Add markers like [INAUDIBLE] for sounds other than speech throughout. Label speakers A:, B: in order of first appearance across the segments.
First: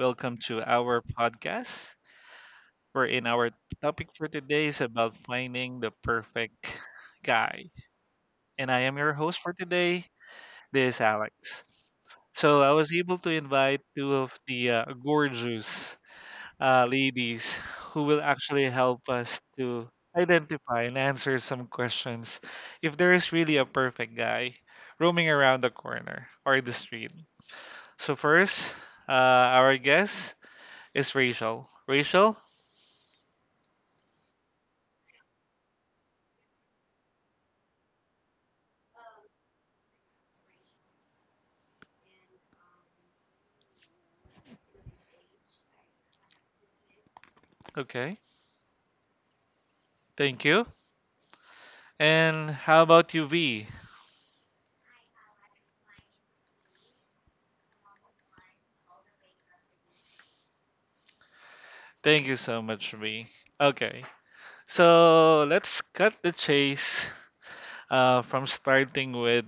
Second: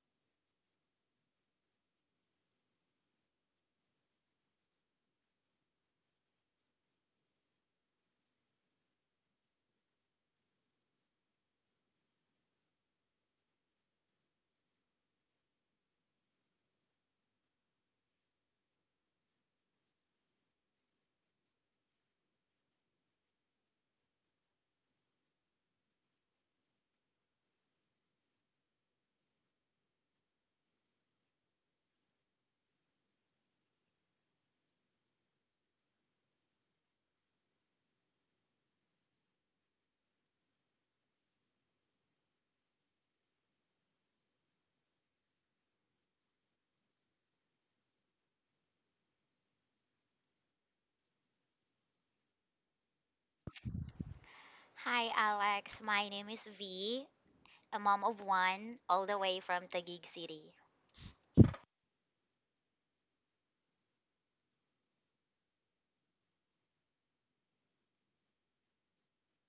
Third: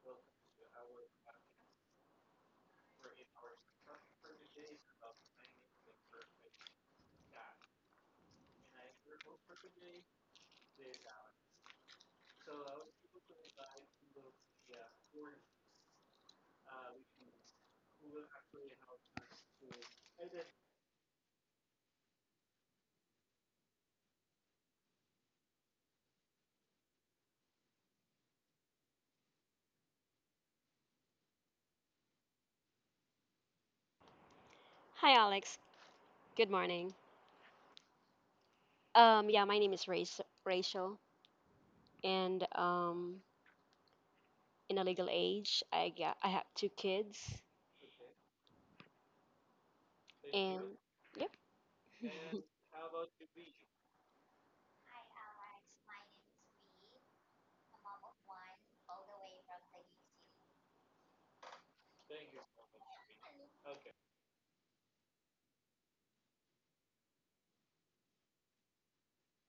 A: Welcome to our podcast. We're in our topic for today is about finding the perfect guy. And I am your host for today. This is Alex. So I was able to invite two of the gorgeous ladies who will actually help us to identify and answer some questions if there is really a perfect guy roaming around the corner or the street. So first, our guest, it's Rachel. Rachel?
B: Hi, Alex. Good morning. Yeah, my name is Rachel, and in a legal age, I have two kids,
A: Okay. Thank
B: and
A: you.
B: yep.
A: And how about you, V?
C: Hi, Alex. My name is V, a mom of one, all the way from Taguig City.
A: Thank you so much, V. Okay. So let's cut the chase, from starting with,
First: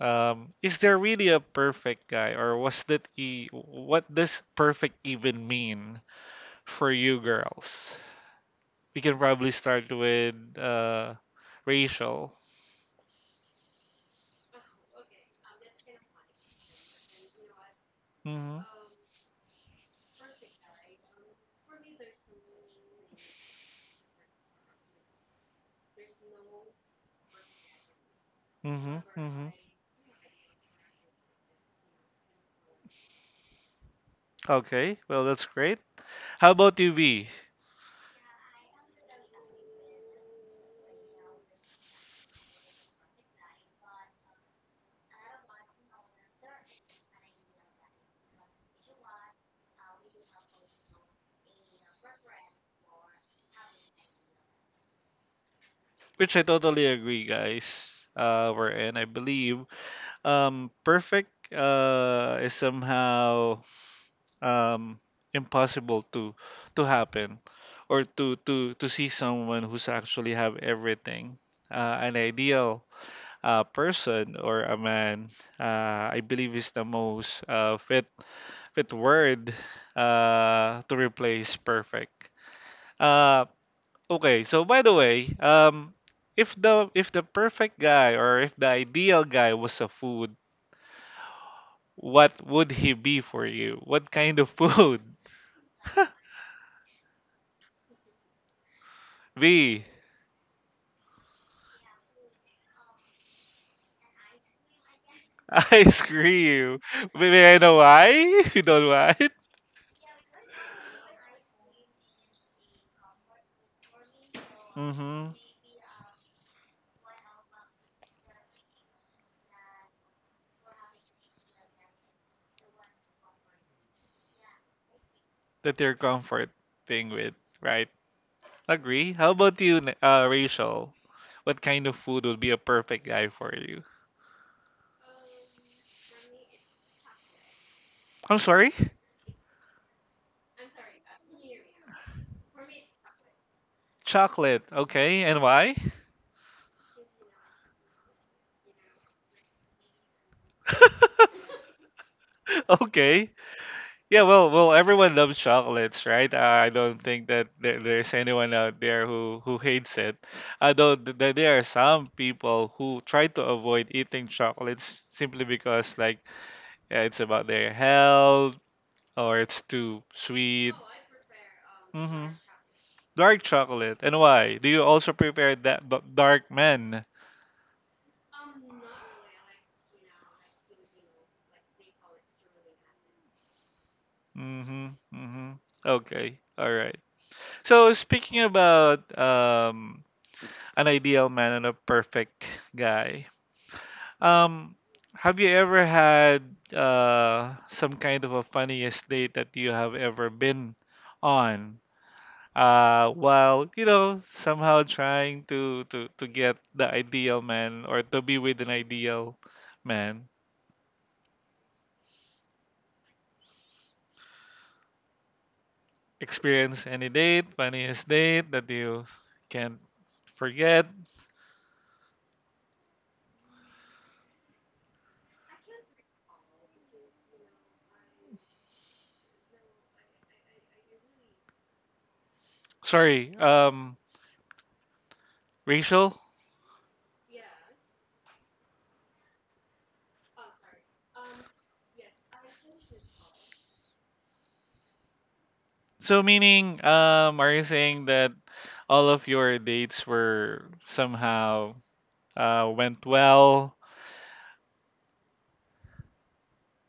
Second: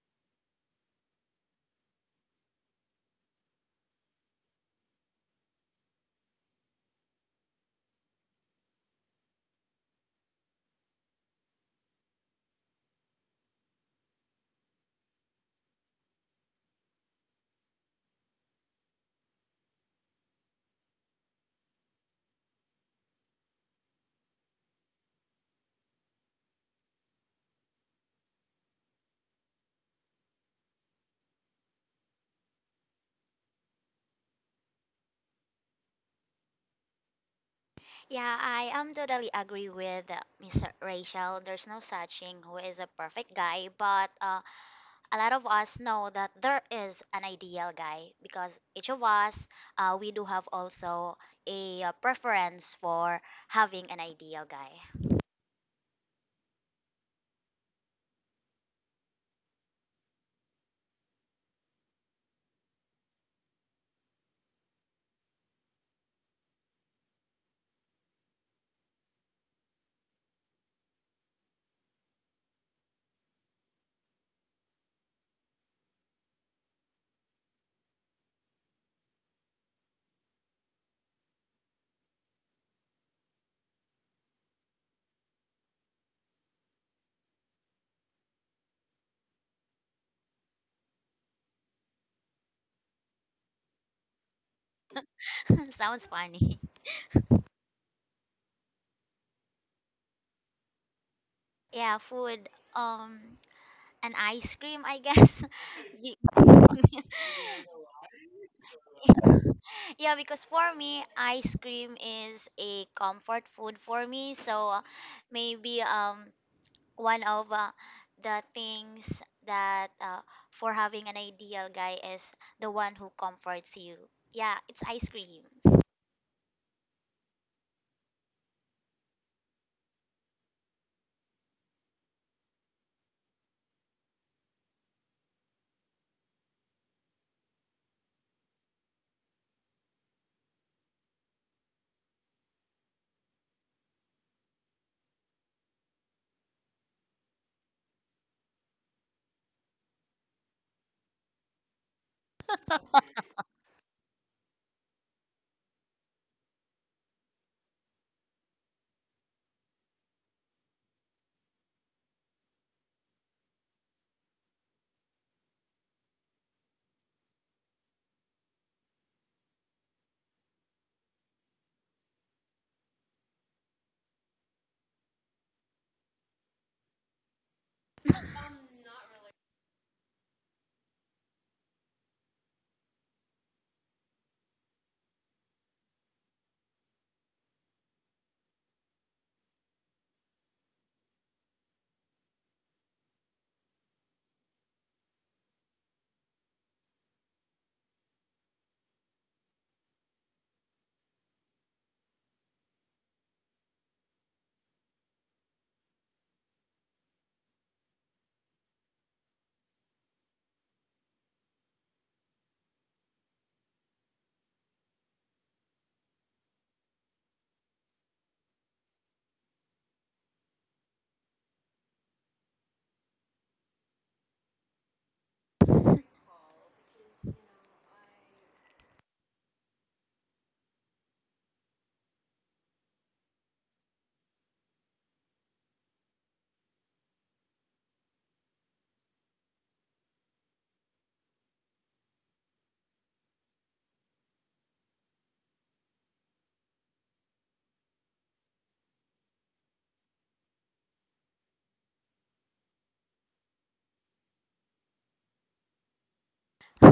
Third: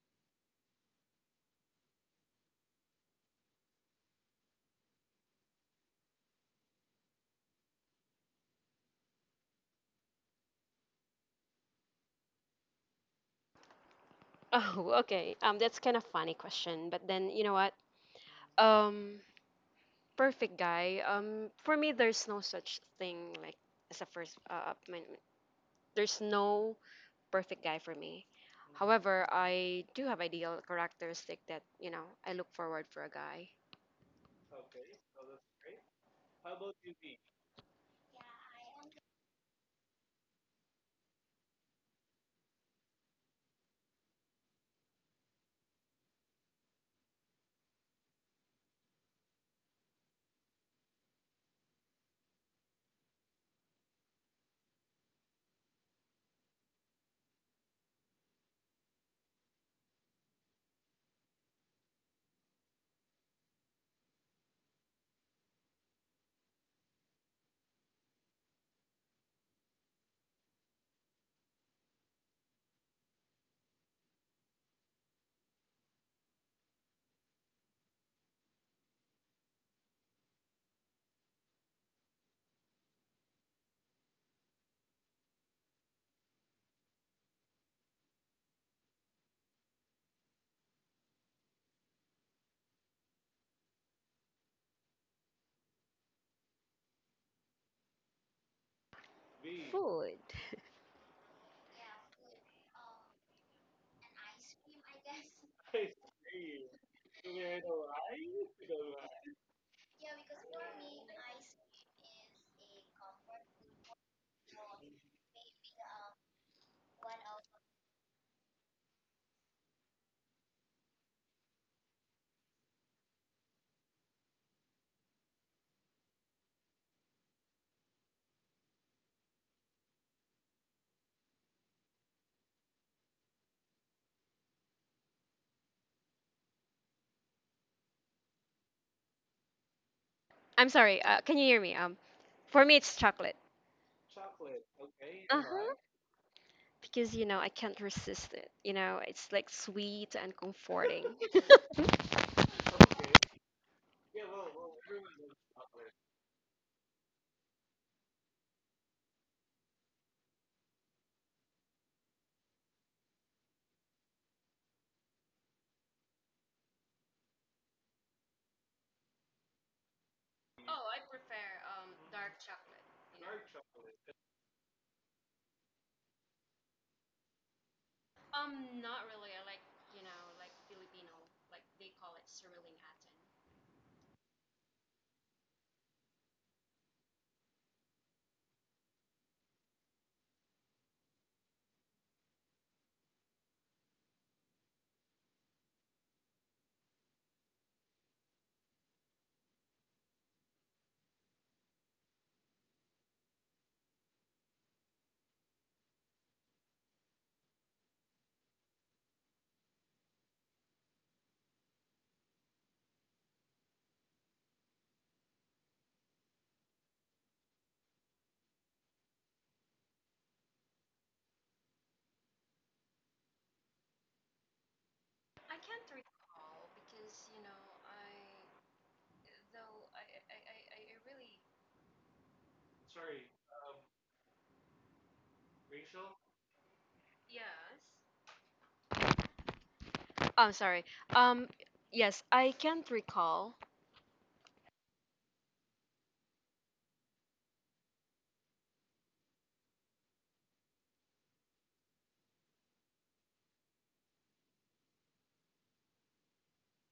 A: is there really a perfect guy, or what does perfect even mean for you girls? We can probably start with Rachel.
B: [LAUGHS] Oh, okay. That's kind of funny question, but then you know what?
A: Mm-hmm.
B: Um, Perfect guy. For me, there's no such thing as a first There's no perfect guy for me.
A: Mm-hmm.
B: However,
A: Mm-hmm.
B: I do have ideal characteristic that you know I look forward for a guy.
A: Okay, well that's great. How about you, V?
C: Yeah, I am totally agree with Miss Rachel. There's no such thing who is a perfect guy, but a lot of us know that there is an ideal guy because each of us, we do have also a preference for having an ideal guy.
A: Which I totally agree, guys. We're in. I believe perfect is somehow, um, impossible to happen, or to see someone who's actually have everything. An ideal person or a man, I believe, is the most fit word to replace perfect. Uh, Okay, so by the way, if the perfect guy, or if the ideal guy was a food, what would he be for you? What kind of food?
C: [LAUGHS] Sounds
A: [LAUGHS]
C: funny.
A: B.
B: Food.
C: Yeah, food, um, an ice cream, I guess. [LAUGHS]
A: Ice
C: Ye-
A: cream. Maybe I know why. [LAUGHS] You don't want.
C: [LAUGHS] Yeah, because for me, ice cream is a comfort food for me. So uh,
A: Mm-hmm.
C: maybe um one of the things that for having an ideal guy is the one who comforts you. Yeah, it's ice cream.
A: That you're comfort being with, right? Agree. How about you, Rachel? What kind of food would be a perfect guy for you? I'm sorry.
B: I'm sorry. Can you hear me? For me, it's chocolate.
A: Chocolate. Okay,
B: Uh
A: and why?
B: huh. Because you know I can't resist it. You know it's like sweet and comforting. [LAUGHS]
A: [LAUGHS] Okay. Yeah, well, everyone loves chocolates, right? I don't think that there's anyone out there who hates it. Although there are some people who try to avoid eating chocolates simply because like yeah, it's about their health or it's too
B: Oh, I I I I
A: sweet.
B: I I I I prefer
A: Hmm.
B: dark chocolate. You know,
A: Dark chocolate. And why? Do you also prepare that dark men?
C: [LAUGHS]
B: Not can't really like, like like you know, Filipino, like they call it sariling atin.
A: Mm-hmm. Mm-hmm. Okay. All right. So speaking about, an ideal man and a perfect guy, um, have you ever had some kind of a funniest date that you have ever been on? While you know somehow trying to, to get the ideal man or to be with an ideal man. Experience any date, funniest date that you can't forget.
B: I can't recall because you know I I really
A: Sorry, Rachel,
B: yes. I'm sorry. Um, yes, I can't recall
A: so meaning, are you saying that all of your dates were somehow, went well,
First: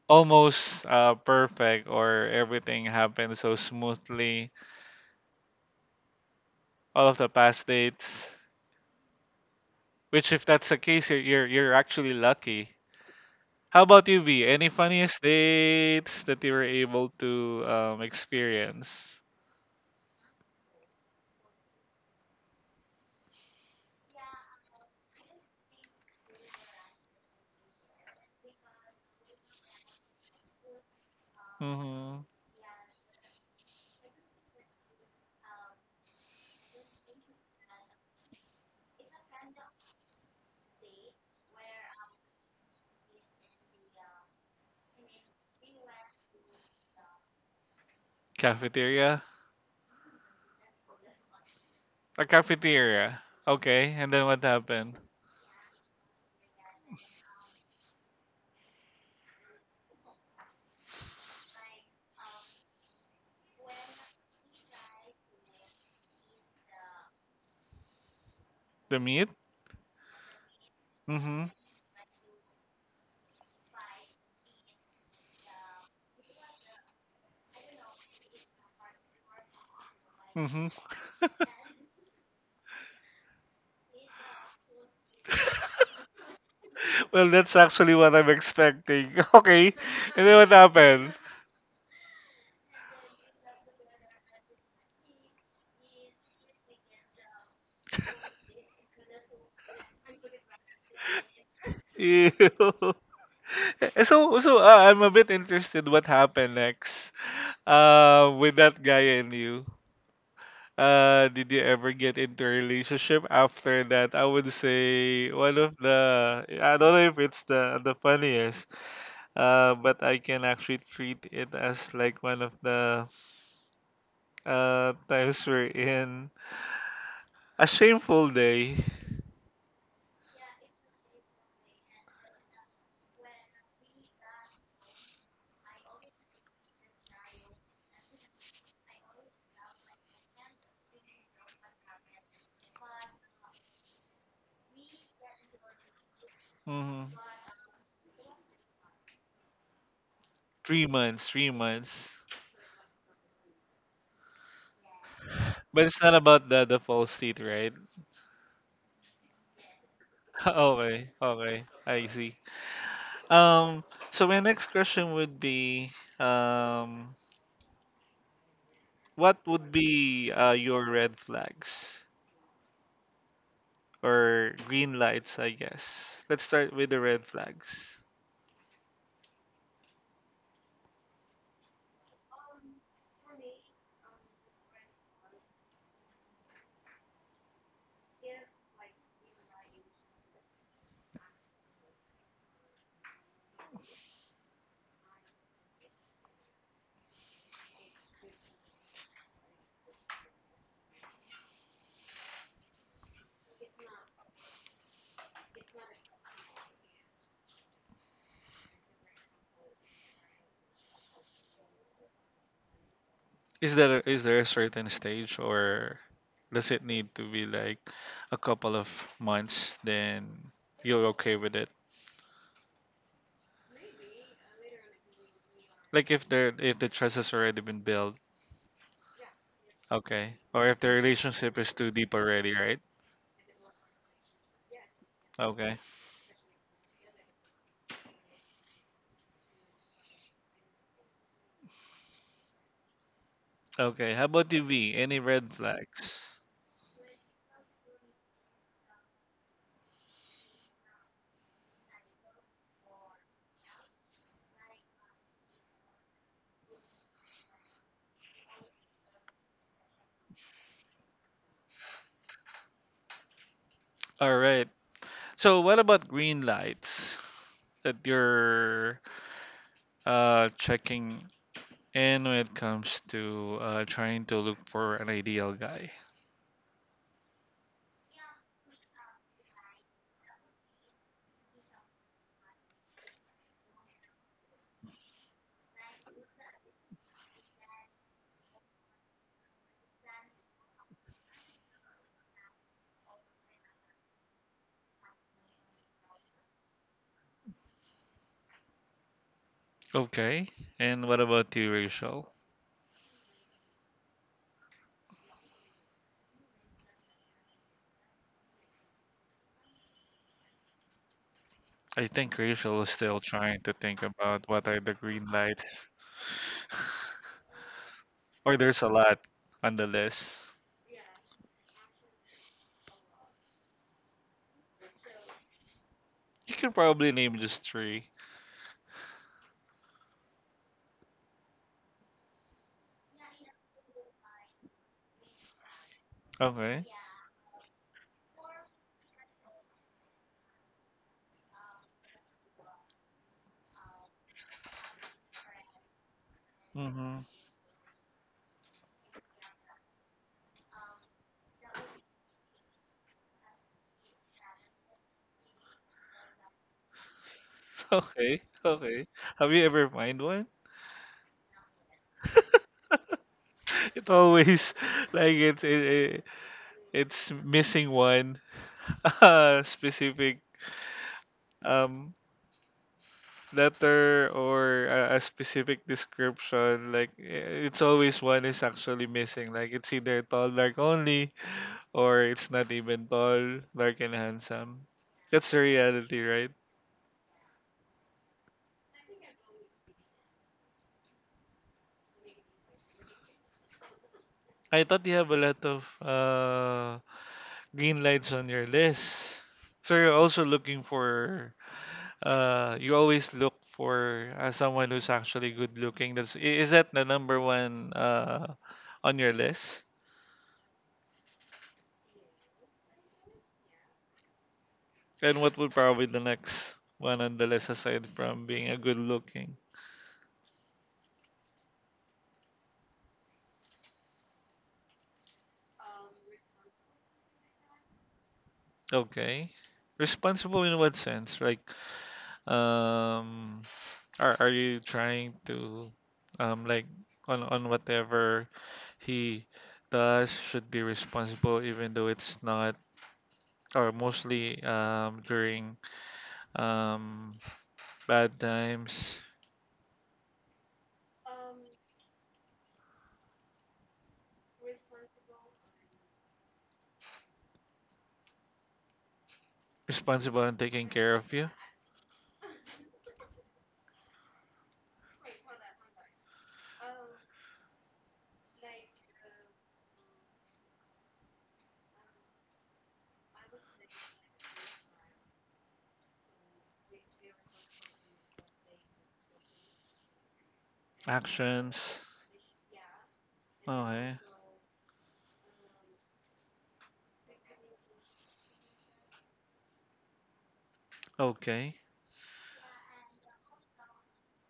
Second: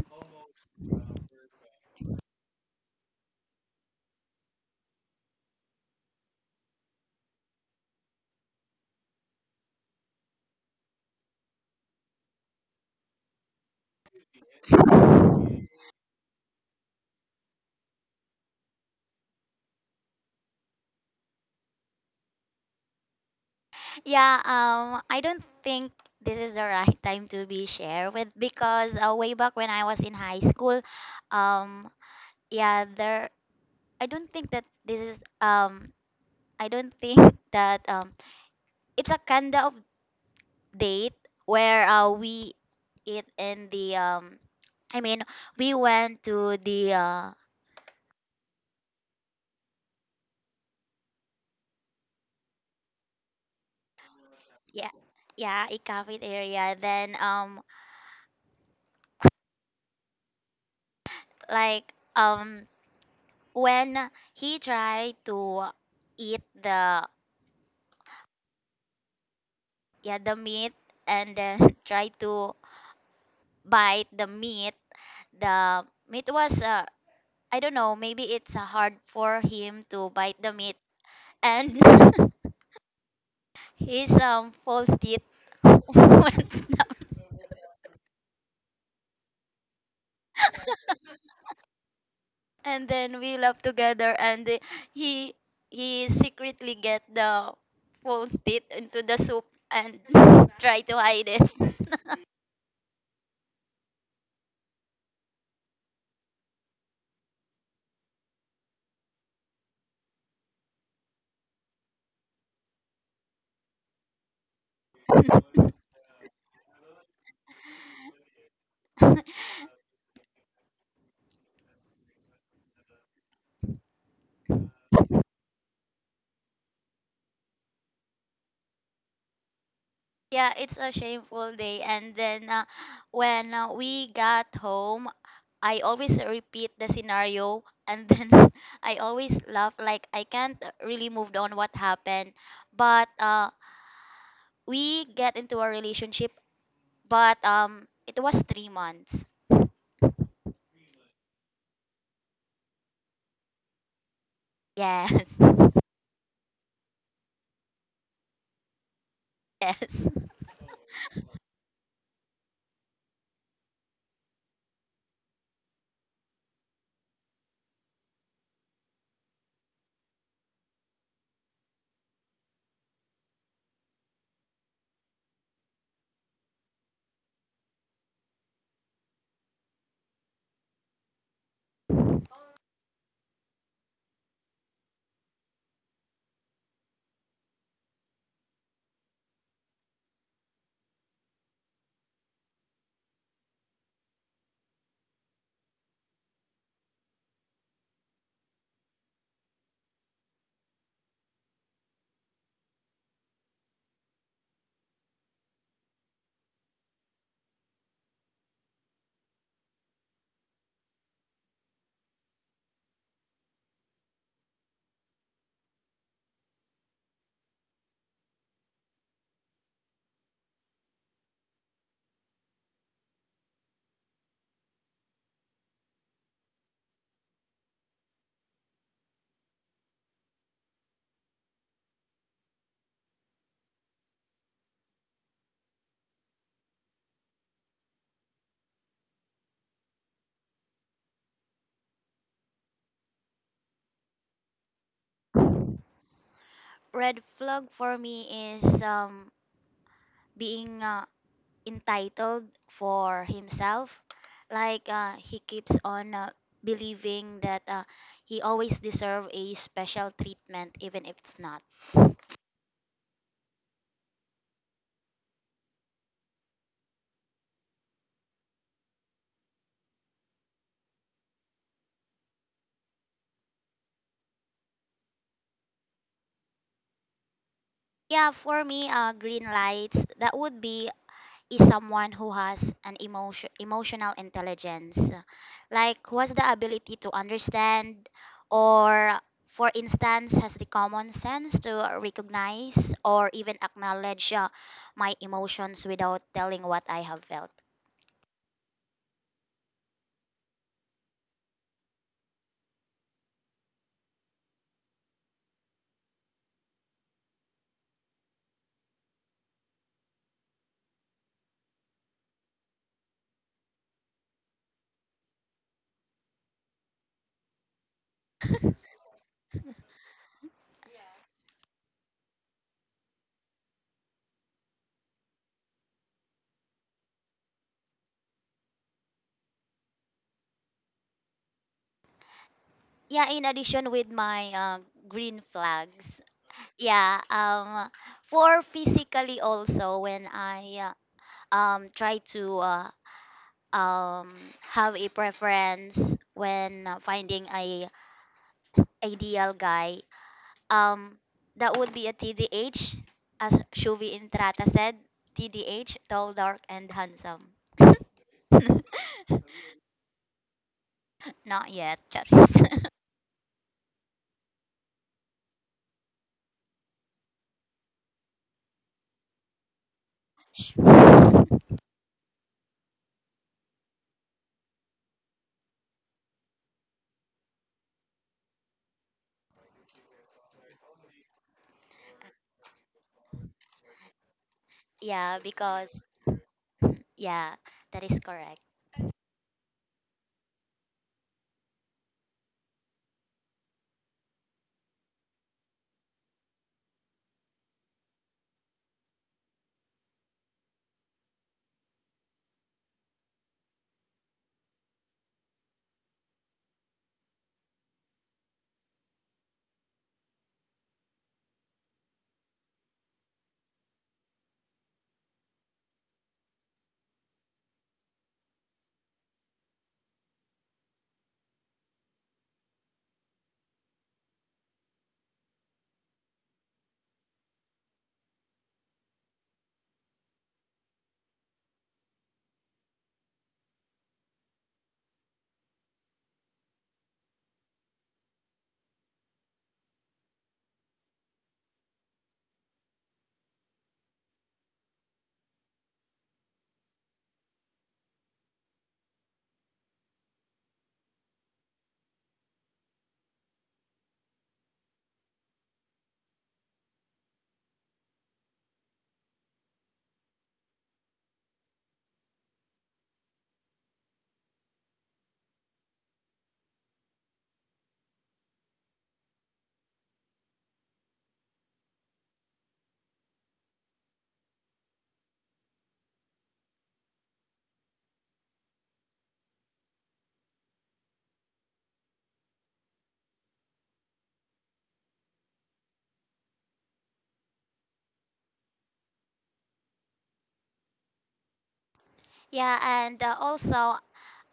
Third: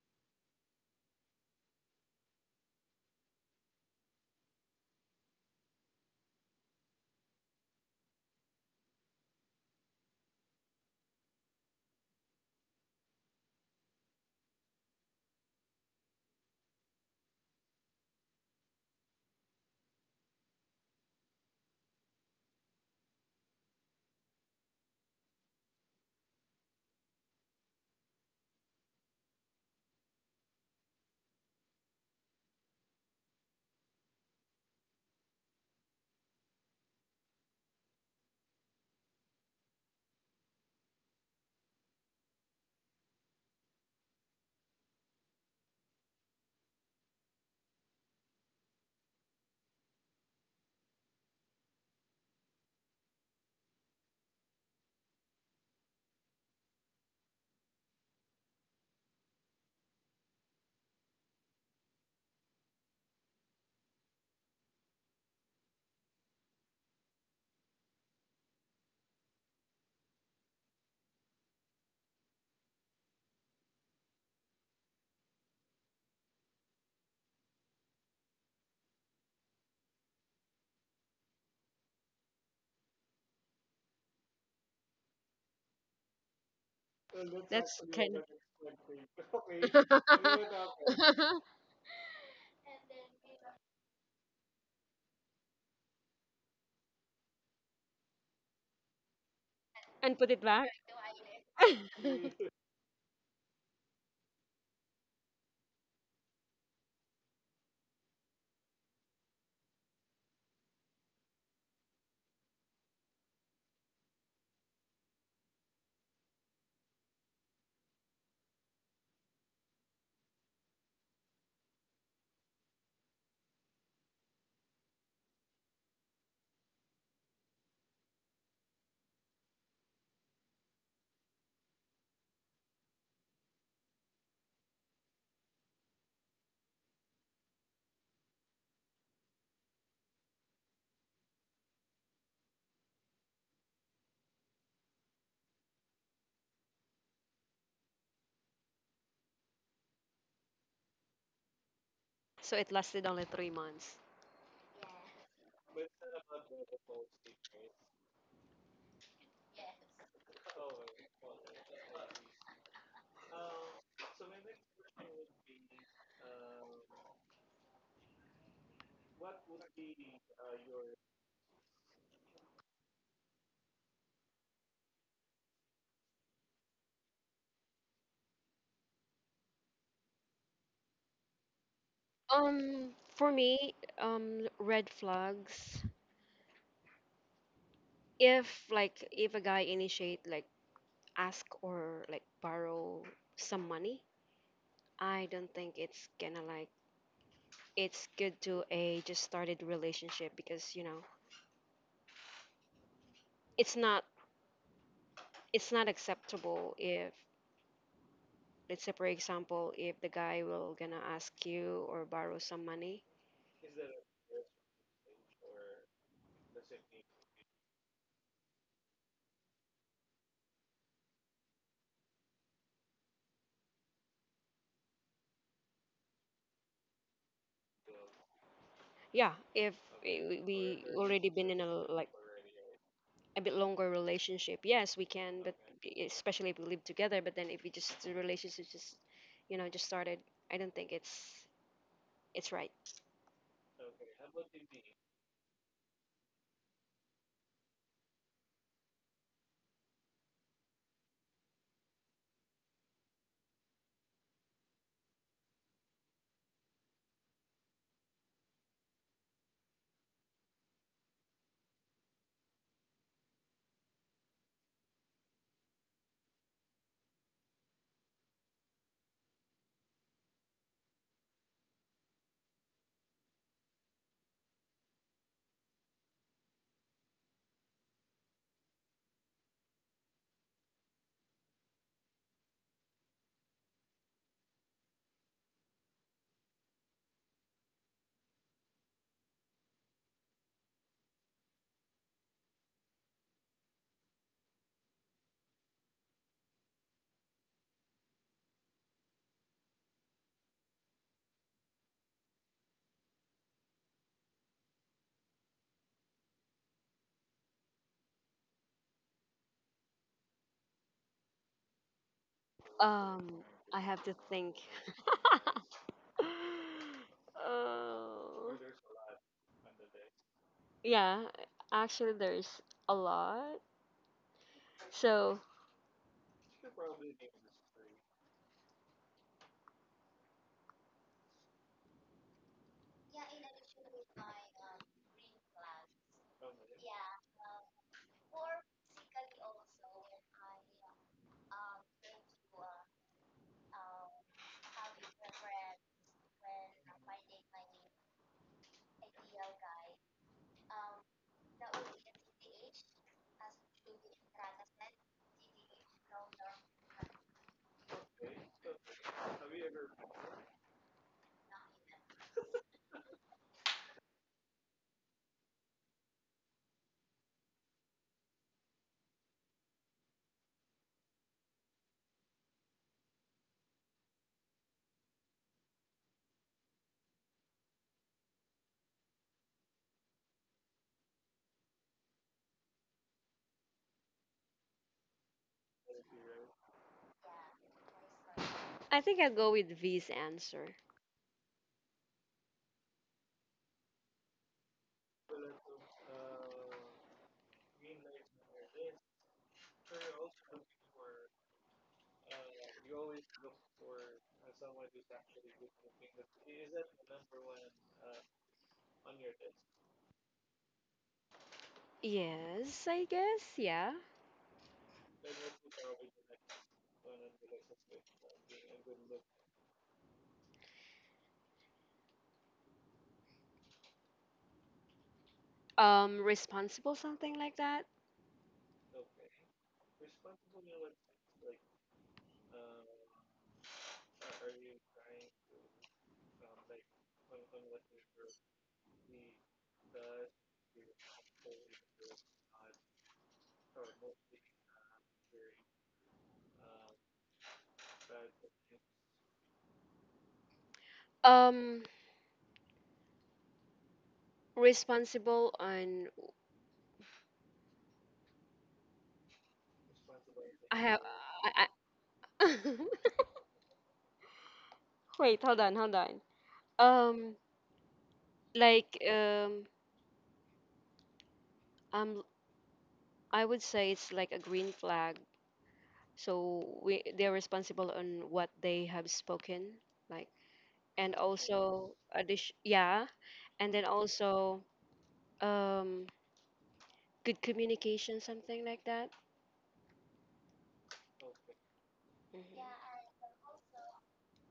A: almost perfect, or everything happened so smoothly? All of the past dates, which if that's the case, you're actually lucky. How about you, V? Any funniest dates that you were able to experience?
C: Yeah, I don't think this is the right time to be shared with because way back when I was in high school, um,
A: Mm-hmm.
C: yeah, there. I don't think that this is. I don't think [LAUGHS] that it's a kind of date where we eat in the I mean we went to the
A: Cafeteria? A cafeteria. Okay, and then what
C: yeah,
A: happened?
C: yeah, a cafeteria then like when he tried to eat the
A: The meat?
C: yeah, the meat and then [LAUGHS] try to bite the meat was I don't know, maybe it's hard for him to bite the
A: Hmm.
C: meat and [LAUGHS] his false
A: [LAUGHS]
C: teeth [LAUGHS] went down,
A: Well,
B: let
A: that's
B: That's
A: actually what
B: kind
A: I'm expecting. [LAUGHS] Okay.
B: [LAUGHS] [LAUGHS]
A: And then what happened?
C: and then we laughed together. And he he secretly get the false teeth into the soup and
B: and put it
C: [LAUGHS]
B: back.
C: try to hide it.
B: [LAUGHS] [LAUGHS]
A: Ew. [LAUGHS] So, I'm a bit interested what happened next with that guy and you. Did you ever get into a relationship after that? I would say one of
C: [LAUGHS]
A: the, I don't know if it's the funniest. But I can actually treat it as like one of the times we're in a shameful day.
C: Yeah, it's a shameful day. And then when we got home, I always repeat the scenario and then [LAUGHS] I always laugh like I can't really move on what happened. But we get into a relationship,
A: Hmm.
C: but it was 3 months.
A: 3 months, 3 months.
B: So it lasted only three months.
C: Yes,
A: But it's not about the false teeth, right?
C: [LAUGHS] yes.
A: [LAUGHS] Okay, okay, I see. Um, so my next question would be, um, what would be your red flags, or green lights, I guess? Let's start with the red flags.
B: Um, for me, red flags. If like if a guy initiate like ask or like borrow some money, I don't think it's gonna like it's good to a just started relationship because you know it's not it's not acceptable if let's say for example if the guy will gonna ask you or borrow some money.
A: Is there a certain stage, or does it need to be like a couple of months, then you're okay with it? Like if there, if the trust has already been built,
B: Yeah, if
A: okay. Or if
B: we
A: the
B: already been
A: relationship
B: in a
A: is too
B: like
A: deep already, right?
B: a bit longer relationship, yes, we can. But
A: Okay.
B: especially if we live together. But then if we just the relationship just, you know, just started, I don't think it's right.
A: Okay. How about you, V? Any red flags?
C: Red flag for me is being entitled for himself. Like he keeps on believing that he always deserve a special treatment, even if it's not.
A: All right. So what about green lights that you're checking in when it comes to trying to look for an ideal guy?
C: Yeah, for me, green lights. That would be is someone who has an emotional intelligence, like who has the ability to understand, or for instance, has the common sense to recognize or even acknowledge my emotions without telling what I have felt.
A: Okay. And what about you, Rachel? I think Rachel is still
B: Um,
A: trying to
B: I have
A: think
B: to
A: about
B: think.
A: what are the green lights.
B: [SIGHS]
A: [LAUGHS]
B: [LAUGHS] uh,
A: Or there's a lot on the list.
B: yeah, actually, there's a lot. So
A: You can probably name just three.
C: Yeah, in addition with my green flags.
A: Okay.
C: Yeah, for physically also when I try to um, have a preference when
A: Mm-hmm.
C: finding a ideal guy, um, that would be a TDH, as Shuvi Intrata said, TDH, tall, dark, and handsome. [LAUGHS]
A: [LAUGHS] Okay. Okay. Have you ever mind one?
C: Not yet, Charis.
A: [LAUGHS] It always [LAUGHS] like it's missing one, [LAUGHS] specific,
C: [LAUGHS]
A: um letter, or a specific description like it's always one is actually missing, like it's either tall dark only, or it's not even tall dark and handsome.
C: Yeah,
A: That's the
C: because
A: reality, right?
C: yeah, that is correct.
B: I think I'll go with V's answer.
A: I thought you have a lot of green lights on your list, so you're also looking for, you always look for someone who's actually good looking. That's, is that the number one on your list?
B: Yes, I guess. Yeah.
A: And what would probably the next one on the list, aside from being a good looking?
B: Responsible, something like that.
A: Okay. Responsible in what sense? Like, um, are you trying to, like on whatever he does should be responsible, even though it's not, or mostly during um bad times,
B: Um, responsible on
A: responsible and
B: I
A: taking
B: have
A: care of you,
B: I, I [LAUGHS] wait, hold on, hold on. Um like um um I would say it's like a green flag. So we they're responsible on what they have spoken, like and also
A: actions.
B: addition yeah, and then
A: Okay.
B: also um good communication, something like that.
A: Okay.
B: Mhm.
C: Yeah, and also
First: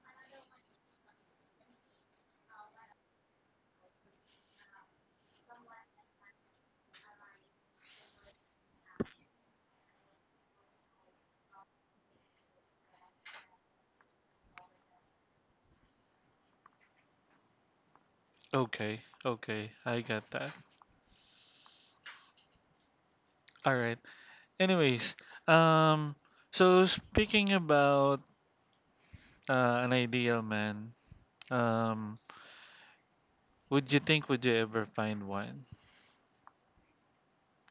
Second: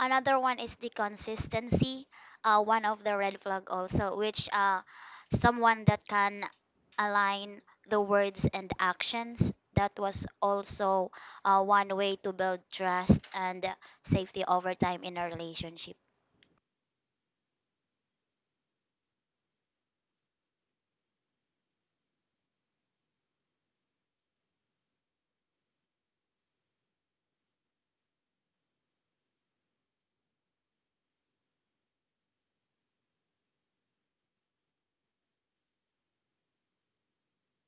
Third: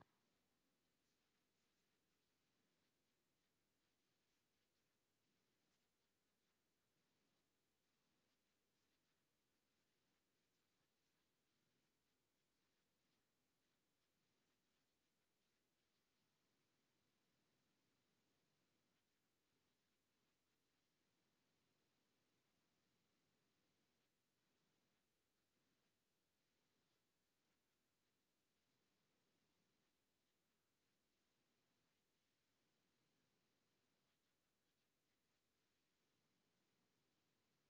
C: another one is the consistency. One of the red flag also, which someone that can align the words and actions. That was also one way to build trust and safety over time in a relationship.
A: Okay, okay, I got that. All right. Anyways, um, so speaking about an ideal man, um, would you ever find one,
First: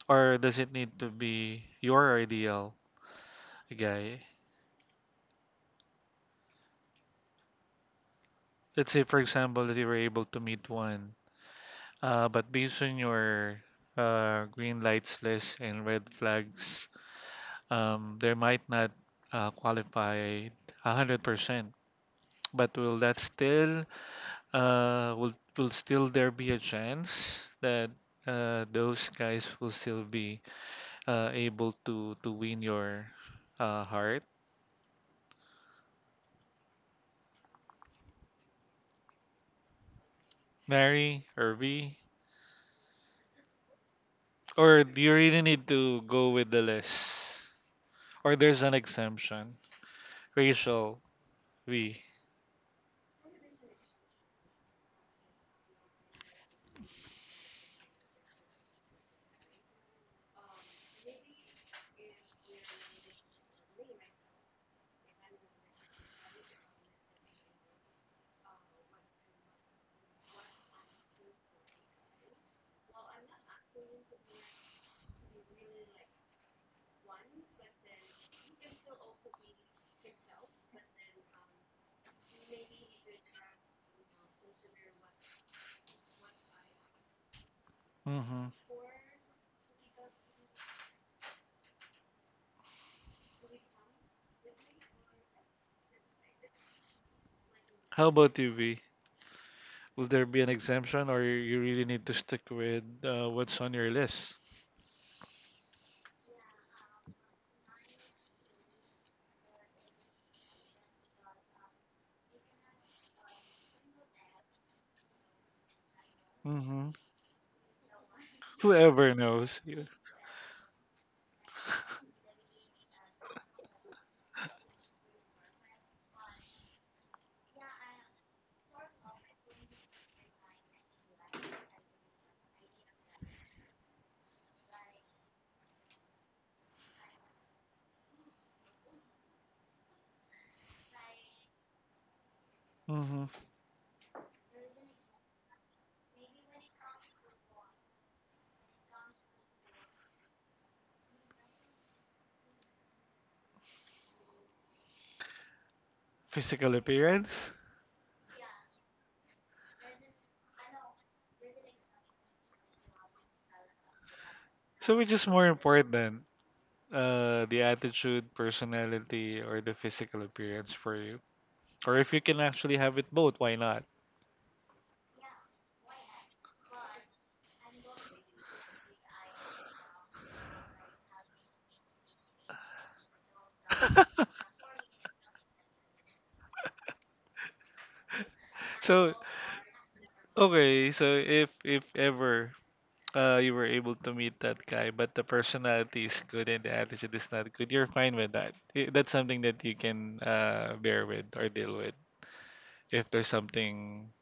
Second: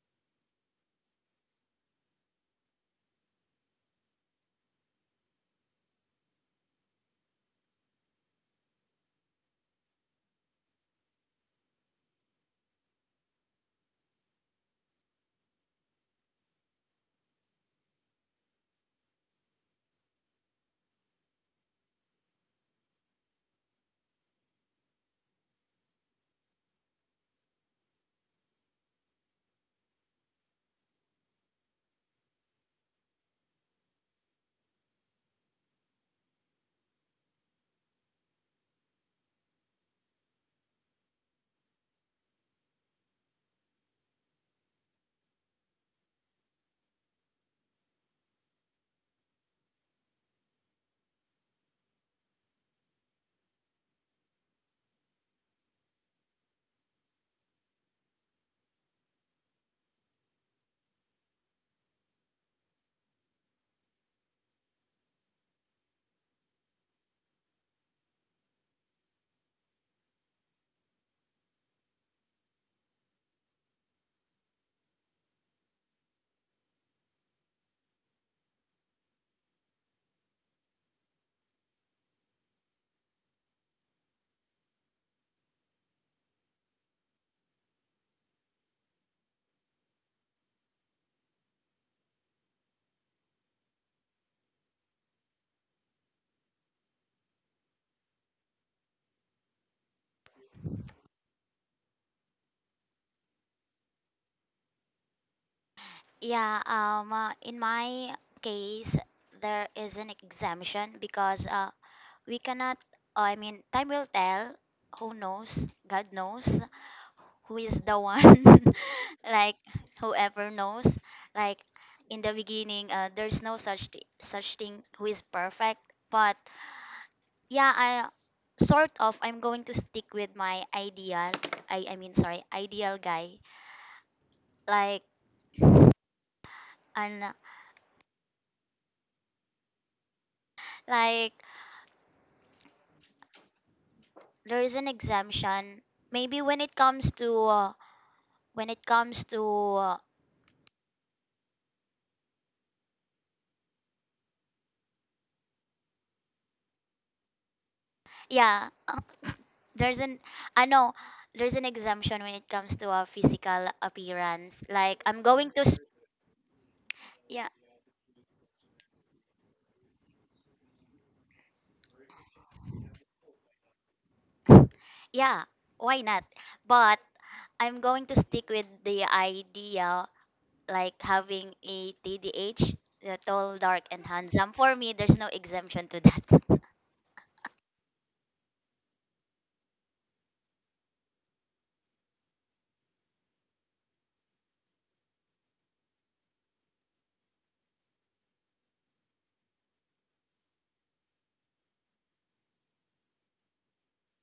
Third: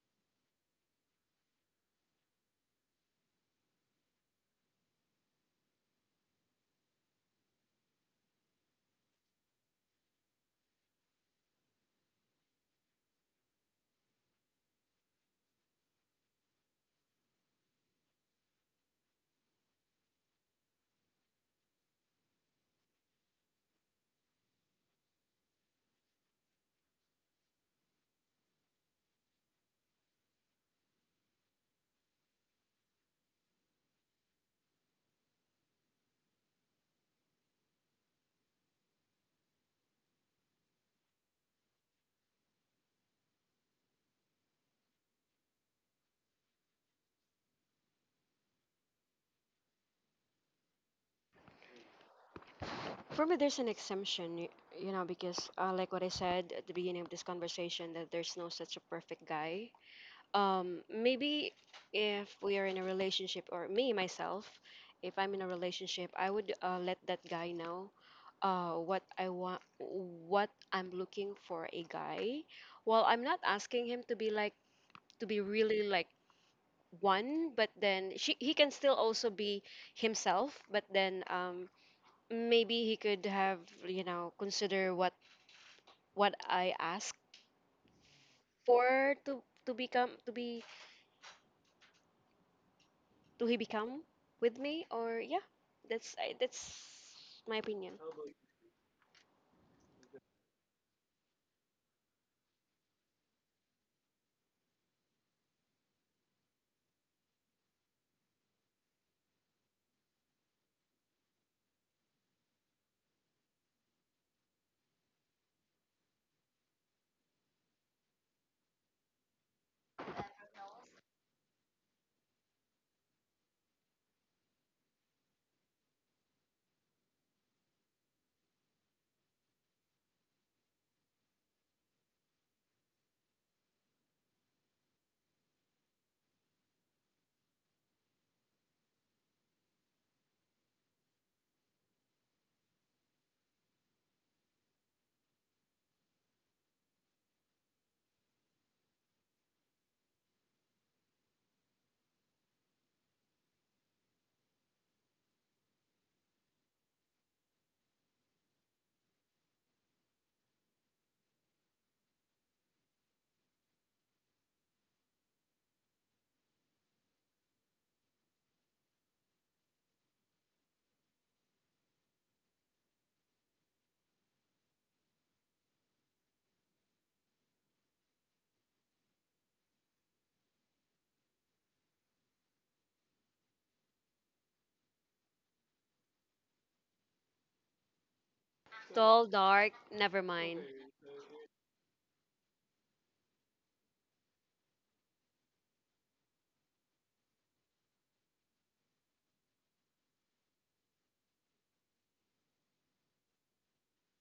A: or does it need to be your ideal guy? Let's say, for example, that you were able to meet one, but based on your green lights list and red flags, they might not qualify 100%. But will that still, will still there be a chance that those guys will still be able to win your heart, Mary, Irby? Or do you really need to go with the list? Or there's an exemption, Rachel, V.
B: For me, there's an exemption, you know, because like what I said at the beginning of this conversation, that there's no such a perfect guy. Maybe if we are in a relationship, or me myself, if I'm in a relationship, I would let that guy know what I want, what I'm looking for a guy. Well, I'm not asking him to be to be really like one, but then he can still also be himself, but then maybe he could have you know consider what I ask
A: Mm-hmm.
B: for to become to he become with me or yeah that's my opinion.
A: How about you, V? Will there be an exemption, or you really need to stick with what's on your list?
C: Yeah, in my case, there is an exemption because we cannot, I mean, time will tell. Who knows? God knows.
A: Mm-hmm.
C: Who is the one
A: Whoever
C: [LAUGHS] like
A: knows.
C: whoever knows like in the beginning there's no such such thing who is perfect, but yeah, I sort of I'm going to stick with my ideal, I mean, sorry, ideal guy, like and like
A: Mm-hmm.
C: there's an exemption maybe when it comes to when it comes to uh,
A: Physical appearance?
C: yeah [LAUGHS] there's an I know there's an exemption when it comes to a physical appearance
A: So
C: like
A: which
C: I'm
A: is more
C: going to s-
A: important,
C: yeah,
A: the attitude, personality, or the physical appearance for you? Or if you can actually have it both, why not?
C: yeah, why not, but I'm going to stick with the idea like having a TDH, the tall, dark, and handsome.
A: [LAUGHS]
C: For me there's no exemption to that. [LAUGHS]
A: So
B: Tall dark never mind.
A: okay, so if ever, you were able to meet that guy, but the personality is good and the attitude is not good, you're fine with that. That's something that you can bear with or deal with. If there's something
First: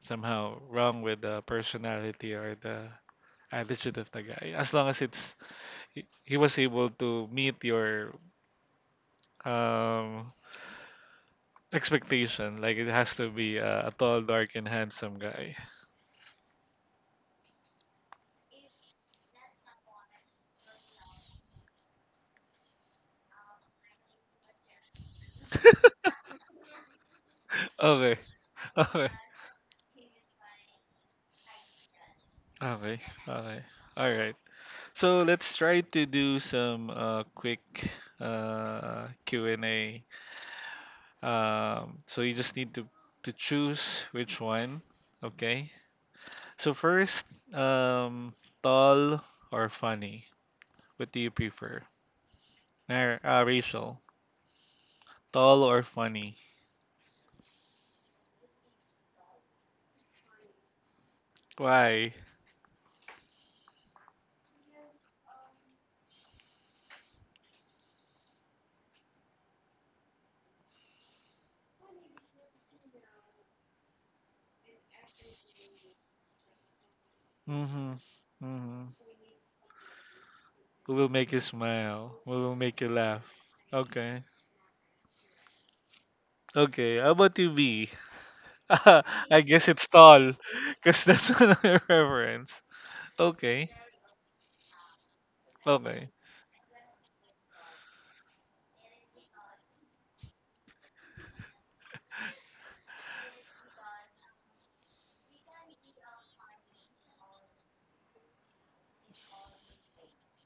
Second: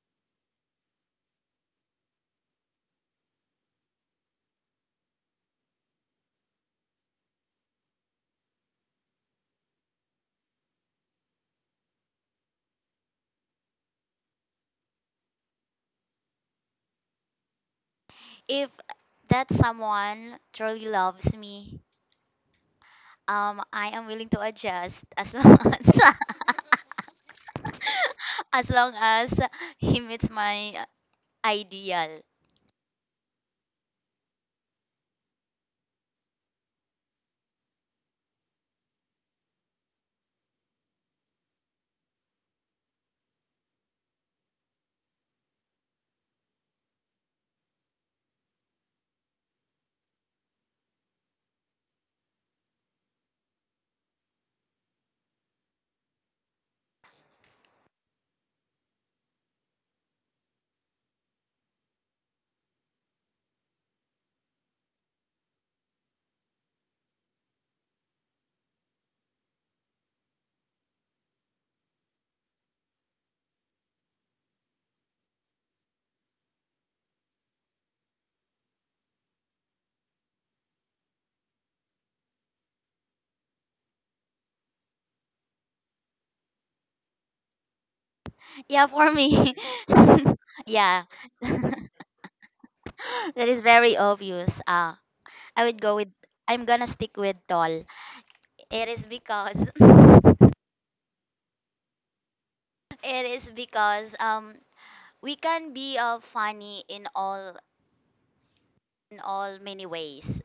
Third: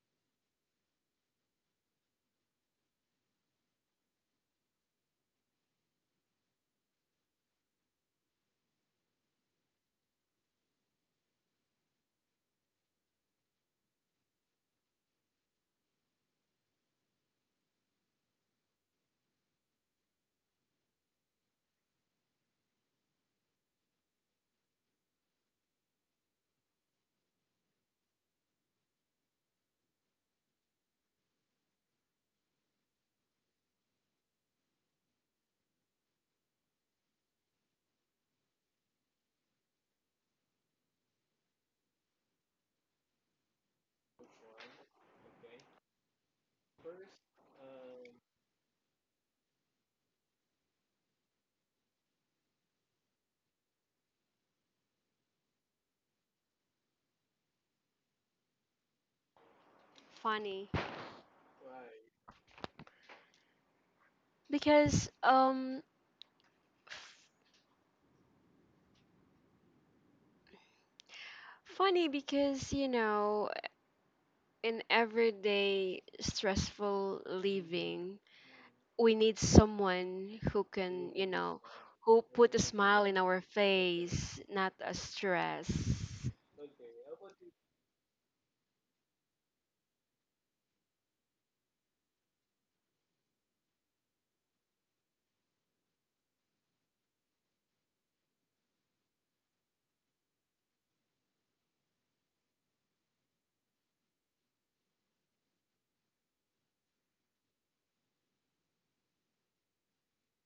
A: somehow wrong with the personality or the attitude of the guy, as long as it's he was able to meet your um expectation, like it has to be a tall dark and handsome guy.
C: If that someone truly loves me, um, I am willing to adjust, as long [LAUGHS]
A: Okay.
C: as long
A: [LAUGHS] Okay,
C: as he meets my ideal.
A: okay, okay, all right. So let's try to do some quick Q&A. So you just need to choose which one. Okay. So first, um tall or funny? What do you prefer? Rachel. Tall or funny?
B: funny
A: Why?
B: because um Funny because you know in everyday stressful
A: Mm-hmm.
B: living
A: Mm-hmm.
B: we need someone who
A: Who will
B: can, you
A: make you
B: know,
A: smile?
B: who
A: Who
B: put
A: will
B: a
A: make you
B: smile in
A: laugh?
B: our
A: Okay.
B: face, not a stress.
A: Okay. How about you, B? [LAUGHS]
C: Yeah, for
A: I
C: me.
A: guess it's tall.
C: [LAUGHS]
A: Because
C: Yeah.
A: that's [LAUGHS] one
C: [LAUGHS]
A: of your preference.
C: That is
A: Okay.
C: very obvious. I would go with
A: Okay.
C: I'm gonna stick with tall. It is because [LAUGHS] it is because we can be funny in all many ways.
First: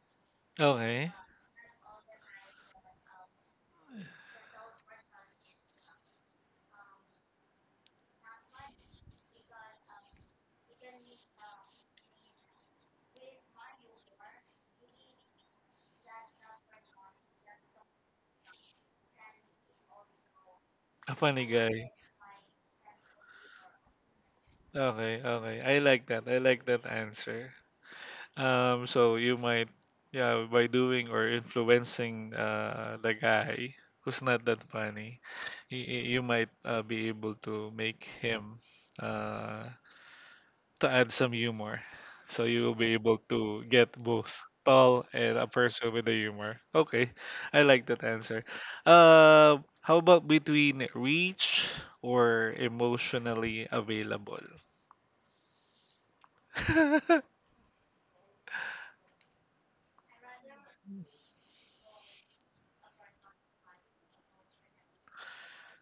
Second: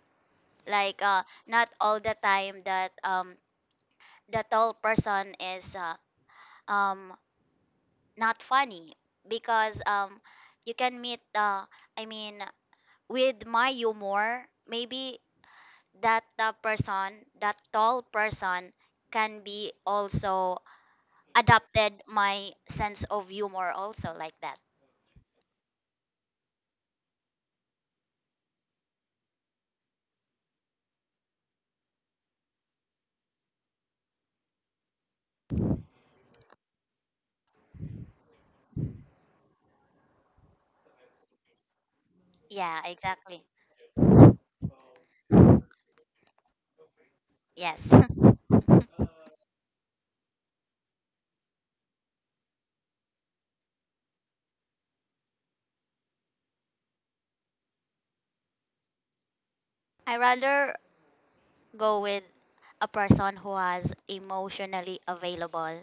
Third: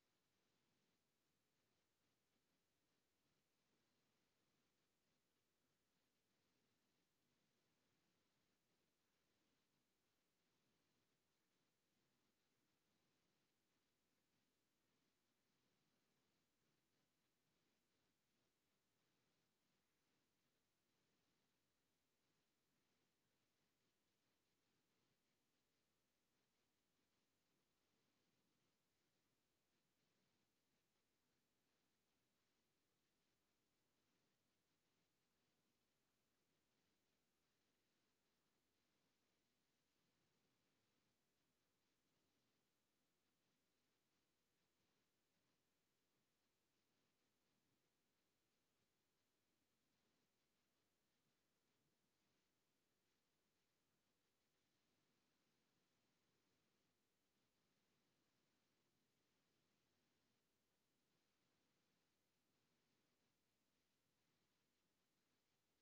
C: Like
A: Okay.
C: uh, not all the time that the tall person is um not funny because you can meet uh, I mean with my humor maybe that person that tall person can be also
A: A funny guy.
C: adopted my sense of humor also like that.
A: Okay. Okay. I like that. I like that answer. So you might, yeah, by doing or influencing the guy who's not that funny, you might be able to make him uh, to add some humor. So you will
C: Yeah,
A: be able
C: exactly.
A: to get both tall and a person with the humor. Okay, I
C: Yes.
A: like that
C: [LAUGHS]
A: answer. How about between reach or emotionally available? [LAUGHS]
C: I rather go with a person who is emotionally available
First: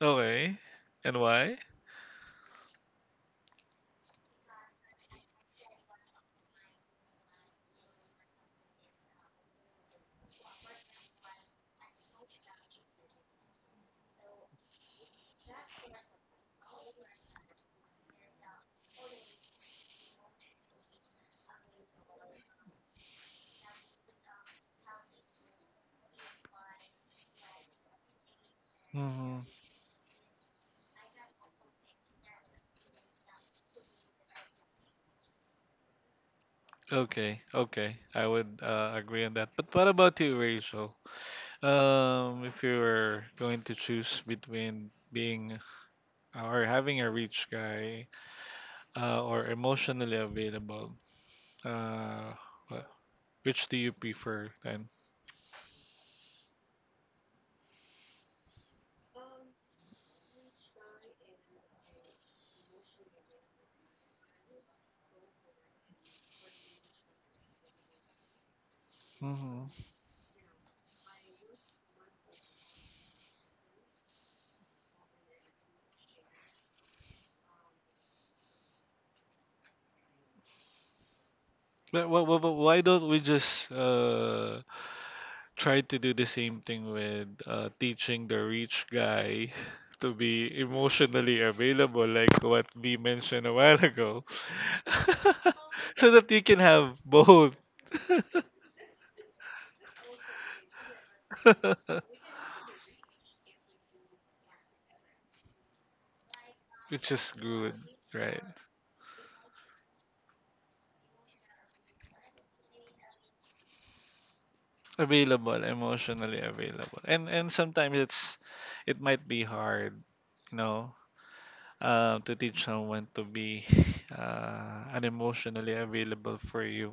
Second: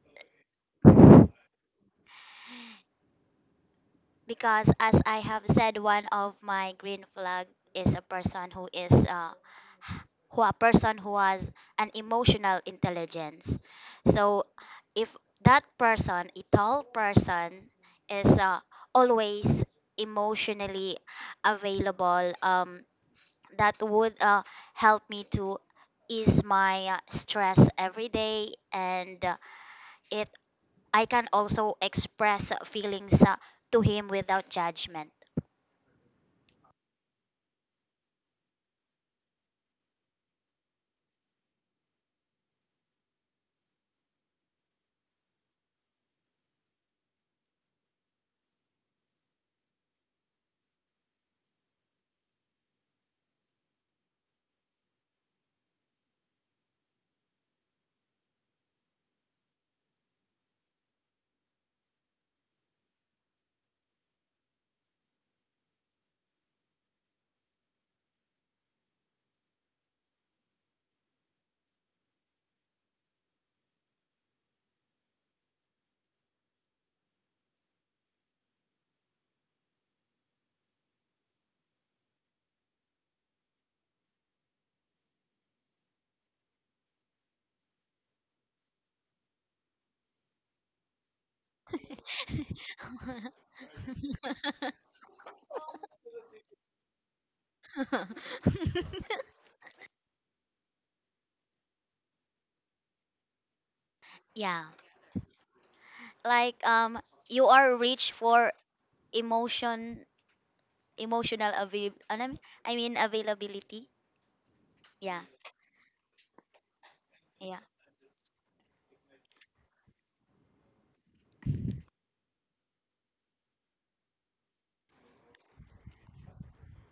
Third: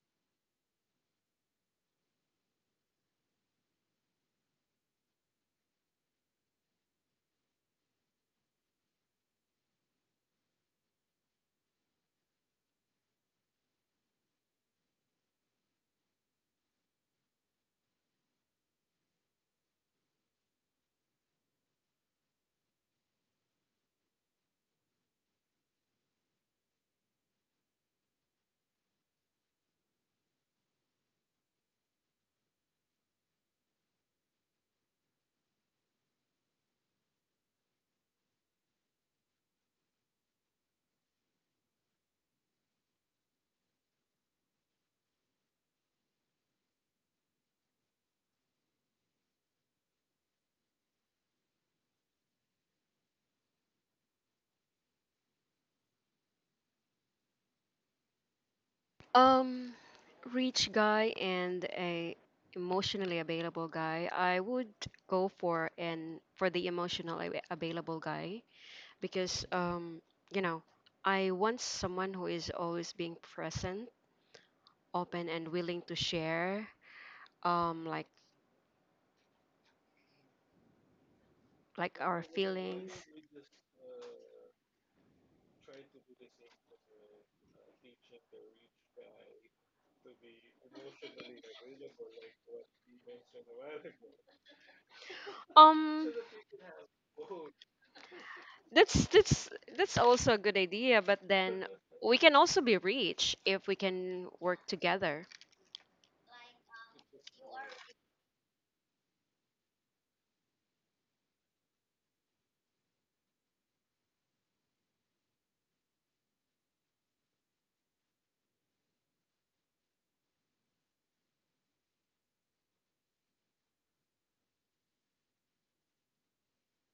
A: Okay, and why?
C: because as I have said, one of my green flag is a person who is who a person who has an emotional intelligence. So if that person, a tall person, is always emotionally available, that would help me to ease my stress every day, and it I can also express feelings to him without judgment.
A: Okay, okay. I would agree on that. But what about you, Rachel? If you were going to choose between being or having a rich guy, or emotionally available, uh, wh- which do you prefer then?
B: Um, rich guy and a emotionally available guy. I would go for an for the available guy because
A: Mm-hmm.
B: you know, I want someone who is always being present, open and willing to share um like like
A: But,
B: our
A: why
B: feelings.
A: don't we just tried to do the same thing with teaching the rich guy [LAUGHS] to be emotionally available, like what we mentioned a while ago, [LAUGHS]
C: [LAUGHS]
A: so
B: Um
A: that you can have both,
B: that's
C: [LAUGHS]
B: that's also a good idea, but then we
A: [LAUGHS]
B: can also be rich if we can
C: Yeah.
B: work together.
C: Like
A: which is
C: you
A: good,
C: are rich
A: right?
C: for emotion emotional avail ano, I mean availability. Yeah,
A: Available, emotionally available, and
C: yeah.
A: sometimes it might be hard. You know. To teach someone to be unemotionally available for you.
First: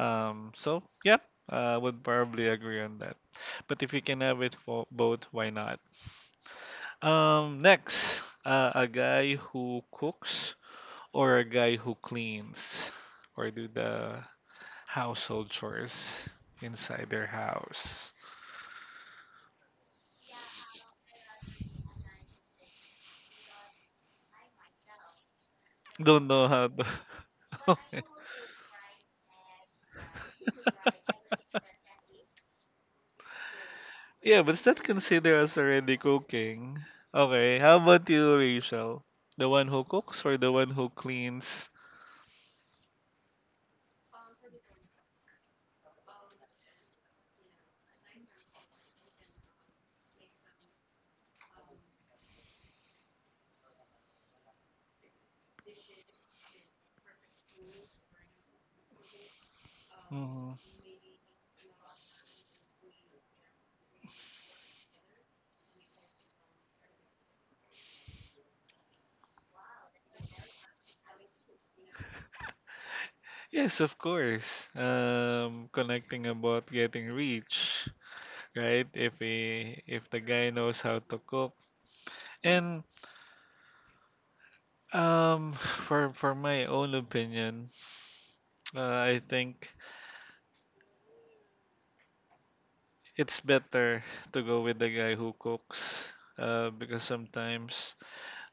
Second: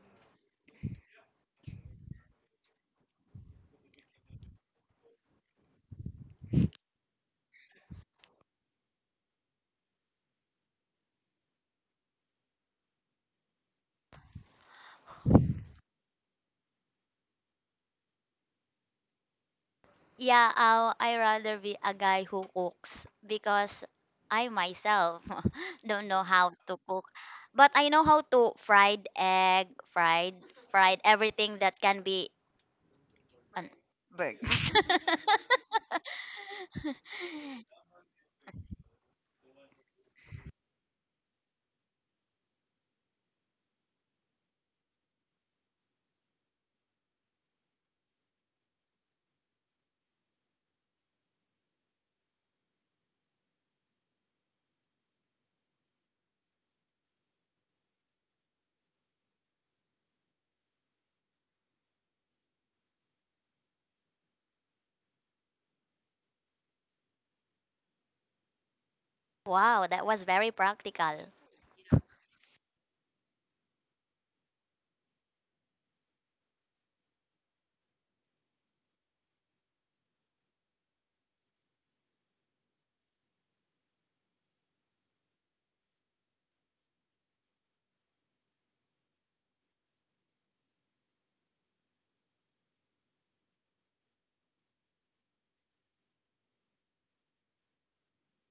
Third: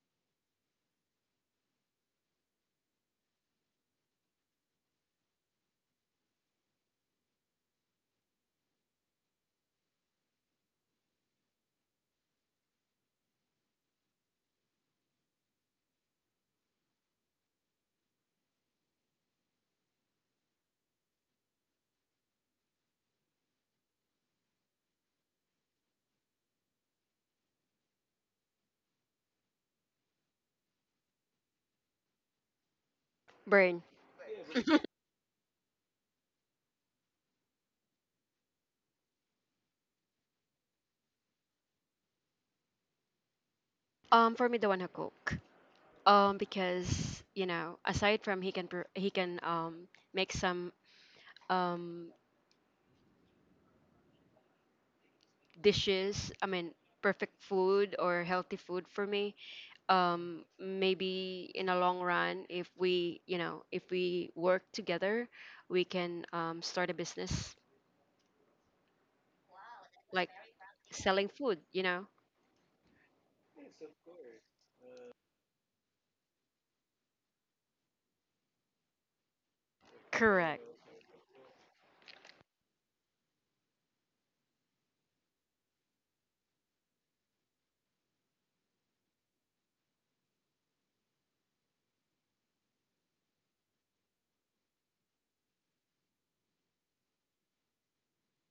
A: So yeah, I would probably agree on that. But if you can have it for both, why not? Next, a guy who cooks, or a guy who cleans or do the household chores inside their house.
C: Yeah, I rather be a guy who cooks because I myself [LAUGHS] don't know
A: Don't know
C: how
A: how
C: to
A: to.
C: cook.
A: [LAUGHS]
C: But I
A: Okay.
C: know how to fried egg, fried everything that can be an-
B: Burn.
A: Yeah, but is that
C: [LAUGHS]
A: considered as already cooking? Okay, how about you, Rachel? The one who cooks or the one who cleans?
B: For me, the one who cook. Because you know, aside from he can make some um dishes. I mean, perfect food or healthy food for me.
A: Mm-hmm.
B: Maybe in a long run, if we you know if we work together, we can start a business
C: Wow, that was
B: like
C: very
B: selling
C: practical.
B: food. You know.
A: Yes, of course. Connecting about getting rich, right? If he, if the guy
B: Correct.
A: knows how to cook, and um, [LAUGHS] [SIGHS] for my own opinion, I think it's better to go with the guy who cooks, because sometimes,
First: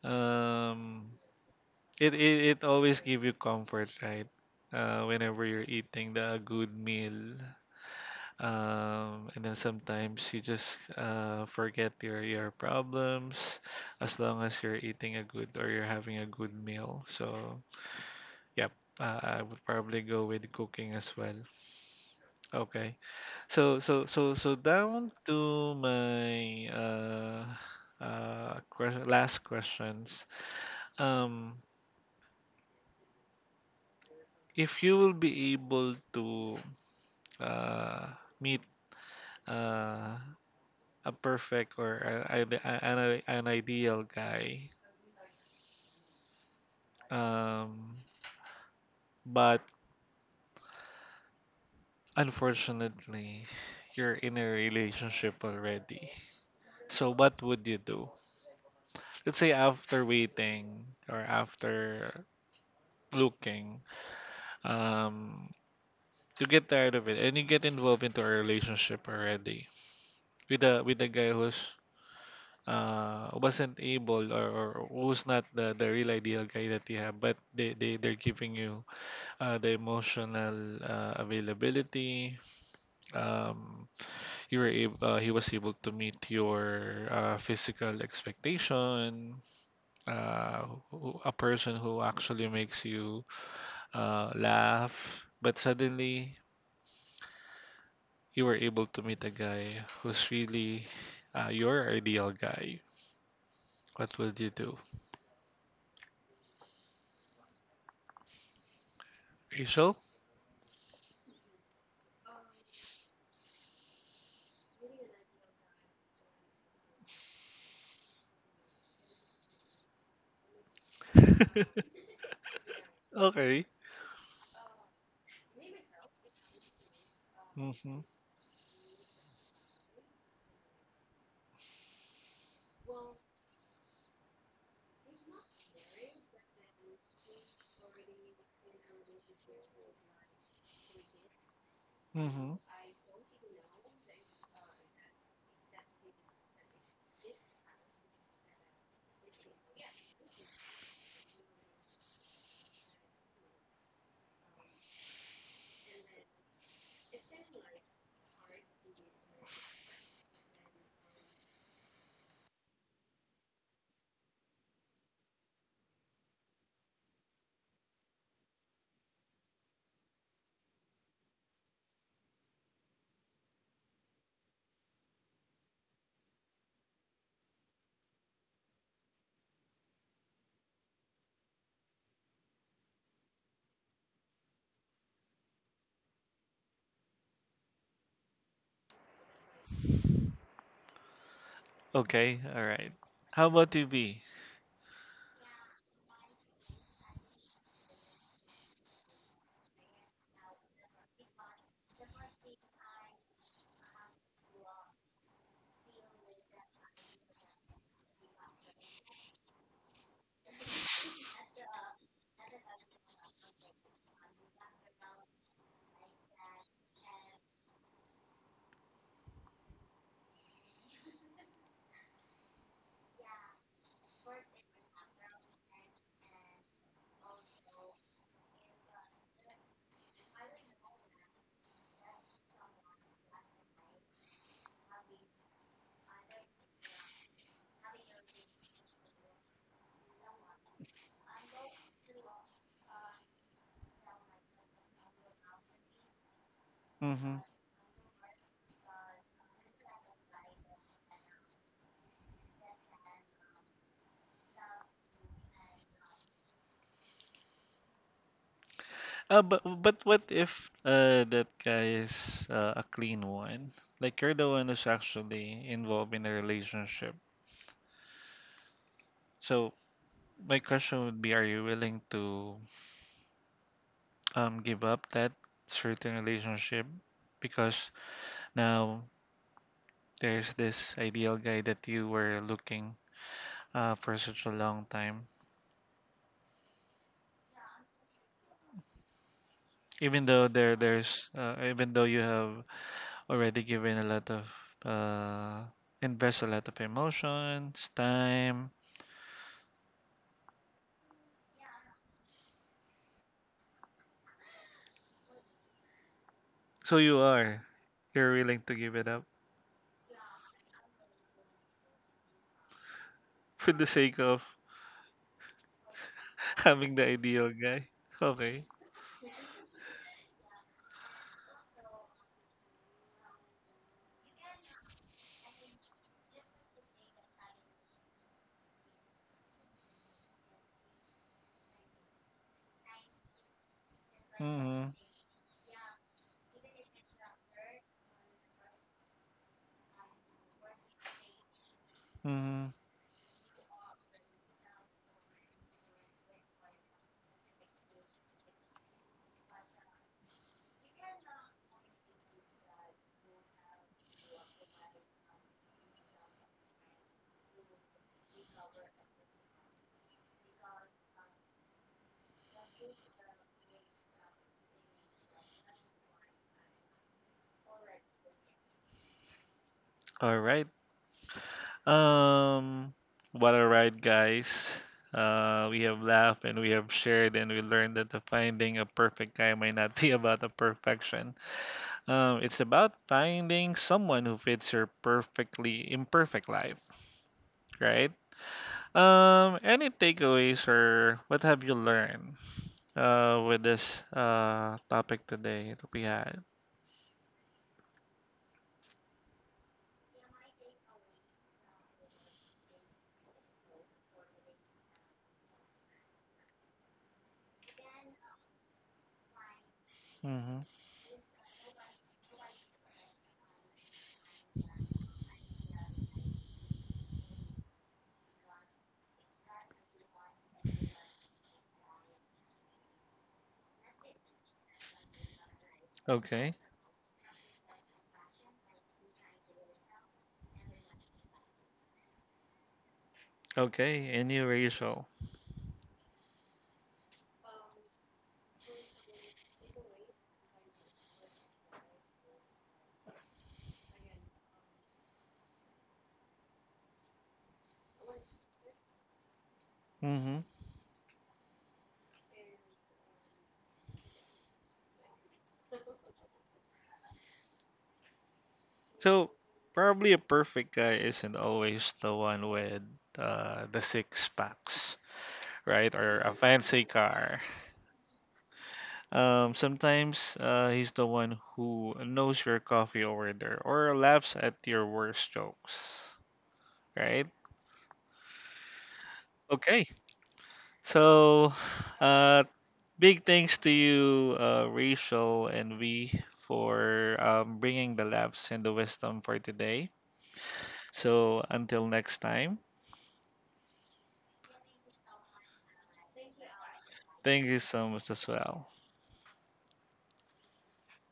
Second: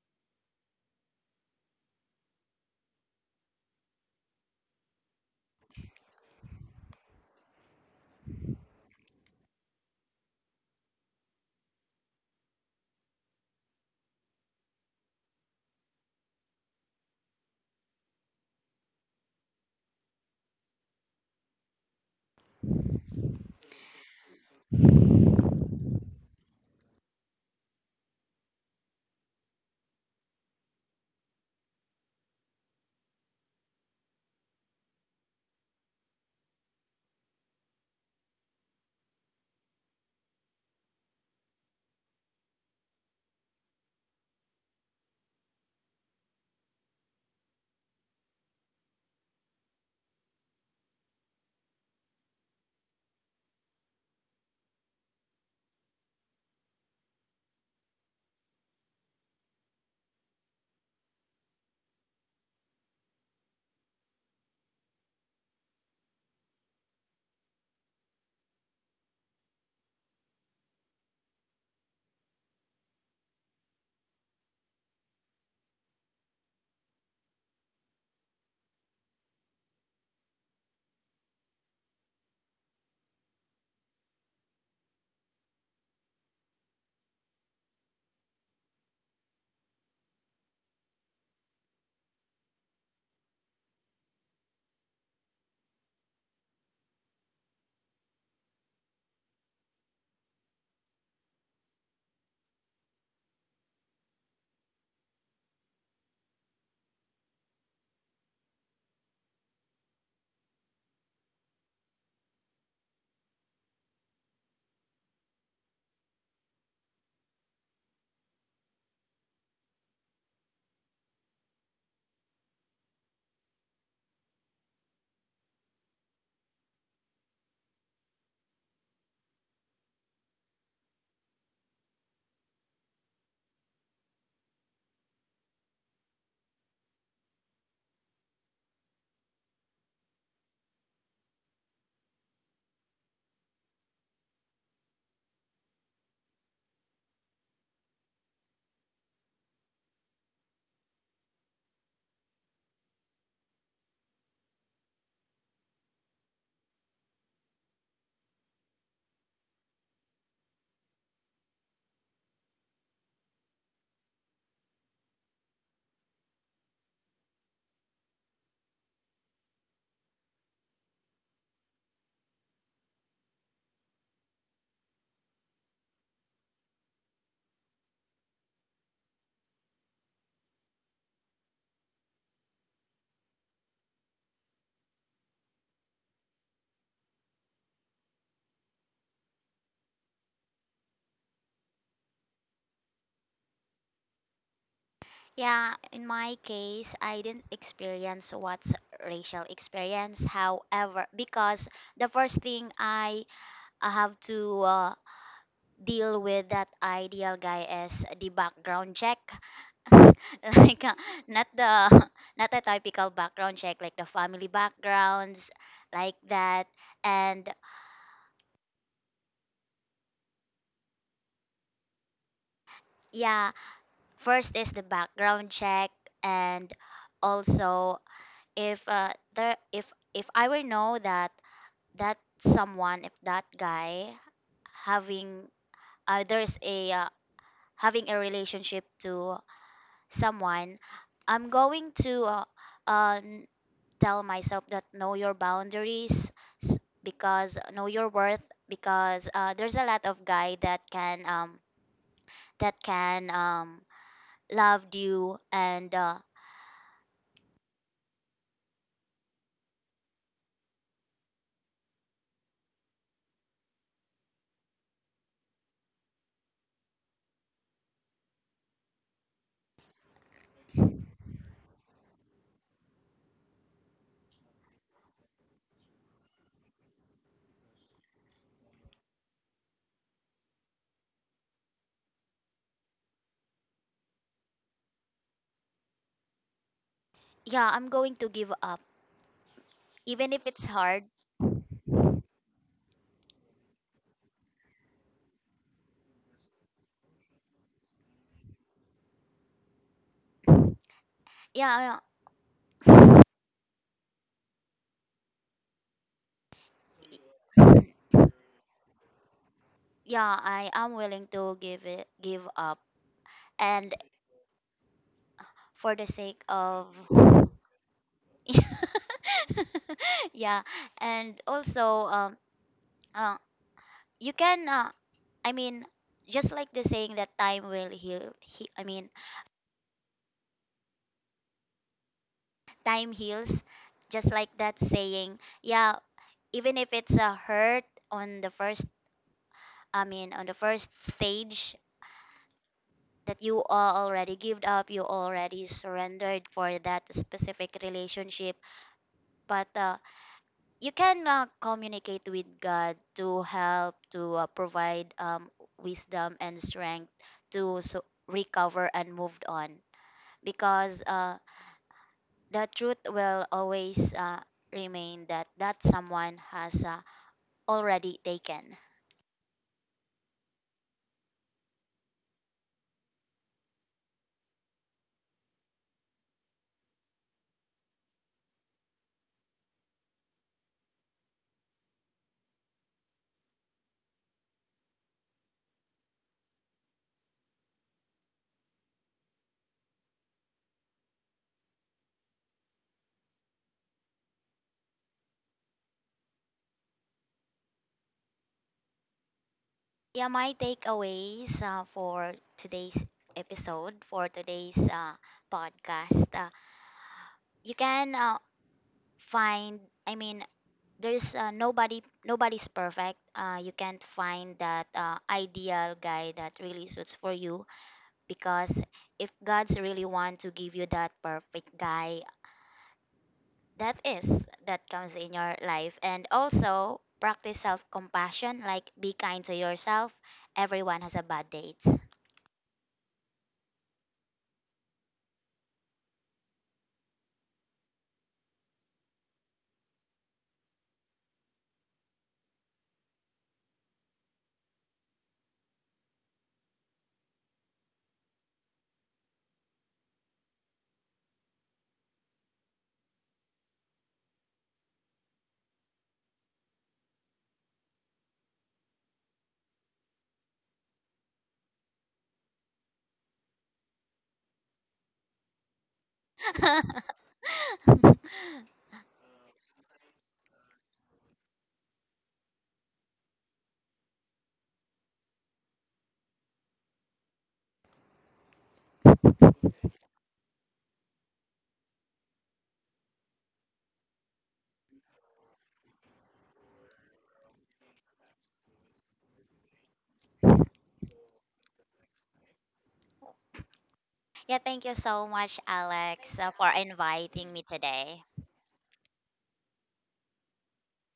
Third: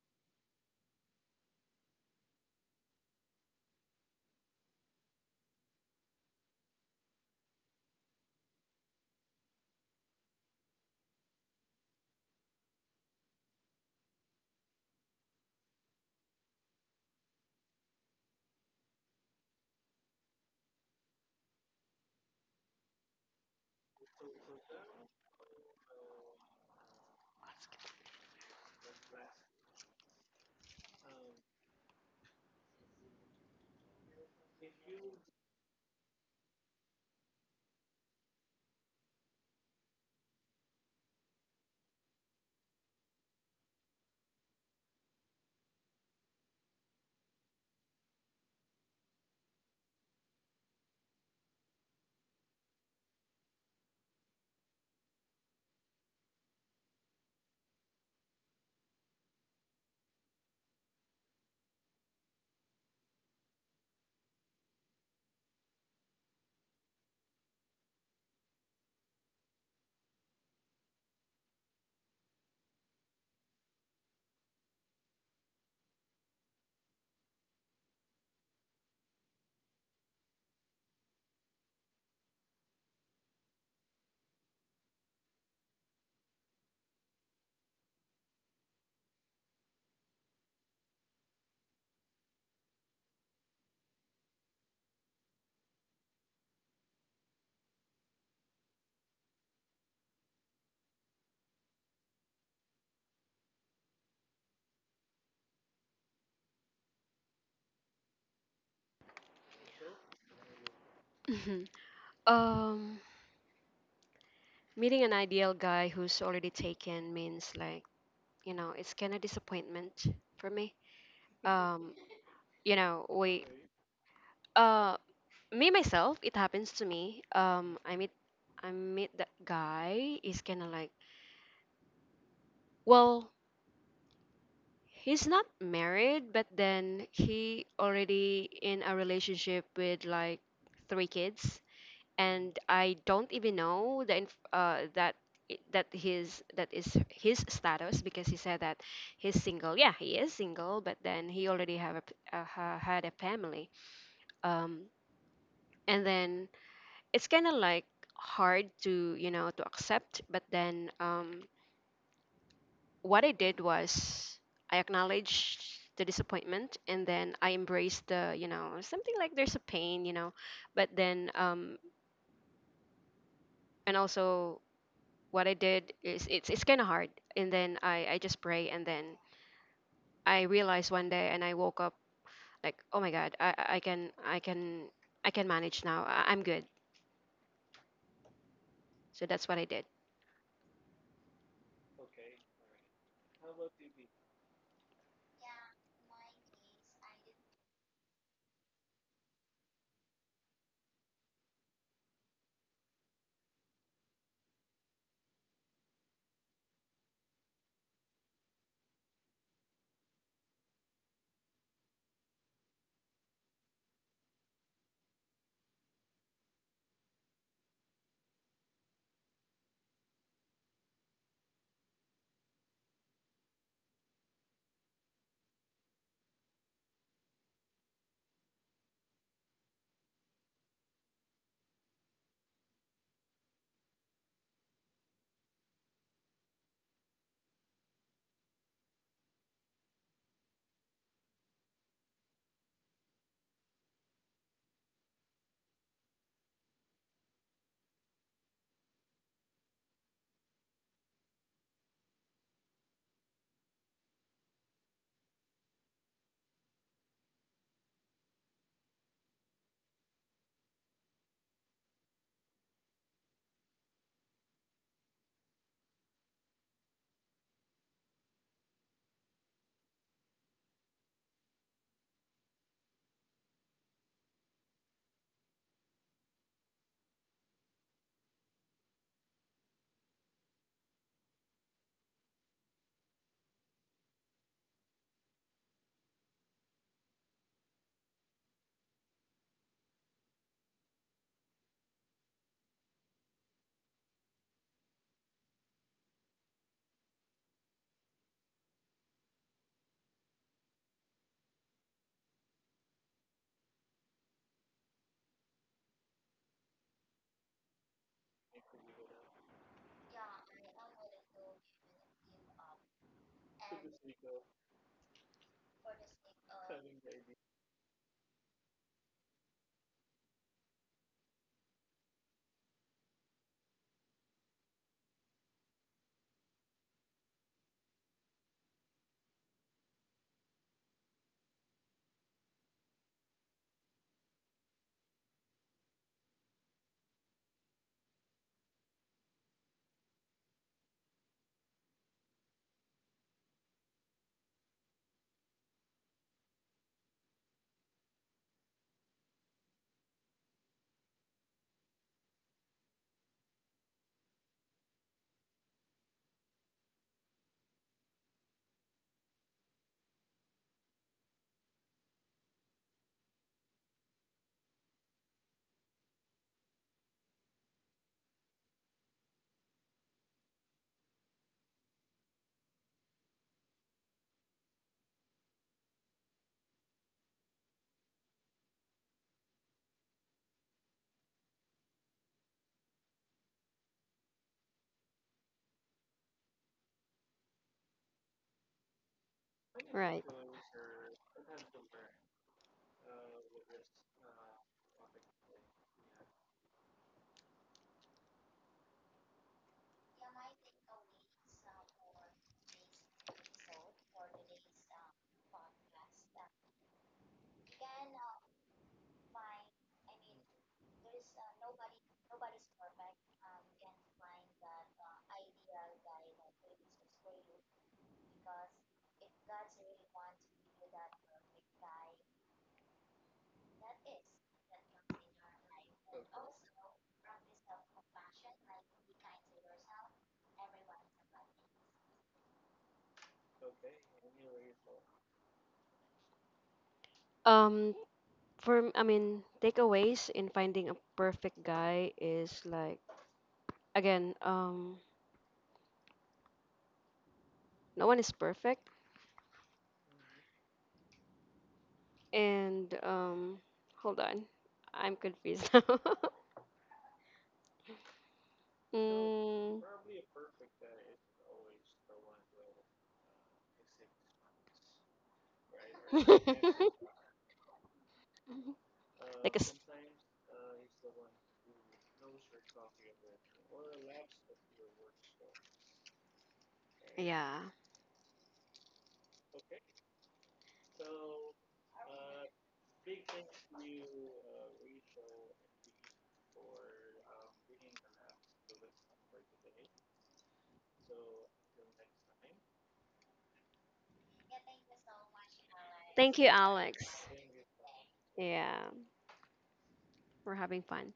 A: um, it always give you comfort, right? Whenever you're eating the good meal, and then sometimes you just forget your problems, as long as you're eating a good, or you're having a good meal. So yep, I would probably go with cooking as well. Okay, so down to my last questions. Um, if you will be able to uh, meet uh, a perfect, or an ideal guy. Um, but unfortunately, you're in a relationship already. So what would you do? Let's say after waiting or after looking, um, you get tired of it and you get involved into a relationship already, with a guy who's wasn't able, or who's not the real ideal guy that you have, but they they're giving you the emotional availability. um he was able to meet your physical expectation. A person who actually makes you laugh, but suddenly you were able to meet a guy who's really your ideal guy. What would you do, Rachel?
B: Mhm. Um, meeting an ideal guy who's already taken means like, you know, it's kind of disappointment for me.
A: [LAUGHS]
B: Um, you know,
A: Okay.
B: uh, me myself, it happens to me. Um, I
A: Mhm.
B: meet, I meet that guy. He's kind of like, well, he's not married, but then he already in a relationship with like three kids, and
A: Mhm.
B: I don't even know the that is his status because he said that he's single. Yeah, he is single, but then he already have a, had a family. Um, and then it's kind of like hard to you know to accept. But then what I did was I acknowledged the disappointment and then I embraced the you know something like there's a pain you know, but then and also what I did is it's kind of hard. And then I just pray, and then I realized one day, and I woke up like, oh my God, I can I can manage now. I'm good. So that's what I did.
A: Okay. All right. How about you, B?
C: Yeah, in my case, I didn't experience what's racial experience. However, because the first thing I have to deal with that ideal guy is the background check. [LAUGHS] Like not the [LAUGHS] not the typical background check like the family backgrounds like that. And yeah, first is the background check, and also if there if I will know that that someone, if that guy having there's a having a relationship to someone, I'm going to uh, n- tell myself that know your boundaries s- because know your worth because there's a lot of guy that can that can um love you and
A: But what if that guy is a clean one? Like you're the one who's actually involved in a relationship. So my question would be, are you willing to give up that certain relationship, because now there's this ideal guy that you were looking for such a long time,
C: yeah, I'm going to give up even if it's hard,
A: even though you have already given a lot of, uh invest a lot of emotions, time.
C: yeah, yeah,
A: So you are. You're willing to give it up
C: yeah, I am willing to give up,
A: [LAUGHS] for the
C: and
A: sake of
C: for the sake
A: [LAUGHS]
C: of
A: having the ideal guy. Okay.
C: [LAUGHS] yeah, and also uh, you can I mean, just like the saying that time will I mean, time heals, just like that
A: Mm-hmm.
C: saying. Yeah, even if it's a hurt on the first, I mean, on the first stage
A: Mm-hmm.
C: that you all already give up, you already surrendered for that specific relationship, but you can communicate with God to help to provide wisdom and strength to recover and move on because the truth will always remain that that someone has already taken.
A: All right. Um, what a ride, guys. We have laughed and we have shared, and we learned that the finding a perfect guy might not be [LAUGHS] about the perfection. It's about finding someone who fits your perfectly imperfect life, right? Any
B: Right.
A: takeaways or what have you learned, with this topic today that we had?
C: Yeah, my takeaways for today's episode for today's podcast. You can find, I mean,
A: Mm-hmm.
C: there's nobody's perfect. You can't find that ideal guy that really suits for you because if god's really want to give you that perfect guy, that is that comes in your life, and
A: Okay,
C: also practice self-compassion, like be kind to yourself. Everyone has a bad date.
A: okay, any Rachel.
B: Um, takeaways in finding a perfect guy is again, um, no one is perfect,
A: Mm-hmm.
B: and hold on, I'm confused [LAUGHS] now.
A: So
B: Mm,
A: probably a perfect guy isn't always the one with the six packs, right? Or
B: [LAUGHS]
A: a fancy
B: like
A: car.
C: [LAUGHS]
B: a s-
A: Sometimes he's the one who knows your coffee order, or laughs at your worst jokes,
B: [LAUGHS]
A: right?
B: yeah.
A: Okay, so uh, big thanks to you, Rachel and V, for bringing the laughs and the wisdom for today. So until next time,
C: Yeah, thank you so much,
B: Thank
C: Alex,
B: you,
C: for
B: Alex.
A: thank
C: inviting me
A: you so much
C: today.
A: as well.
B: Yeah, we're having fun.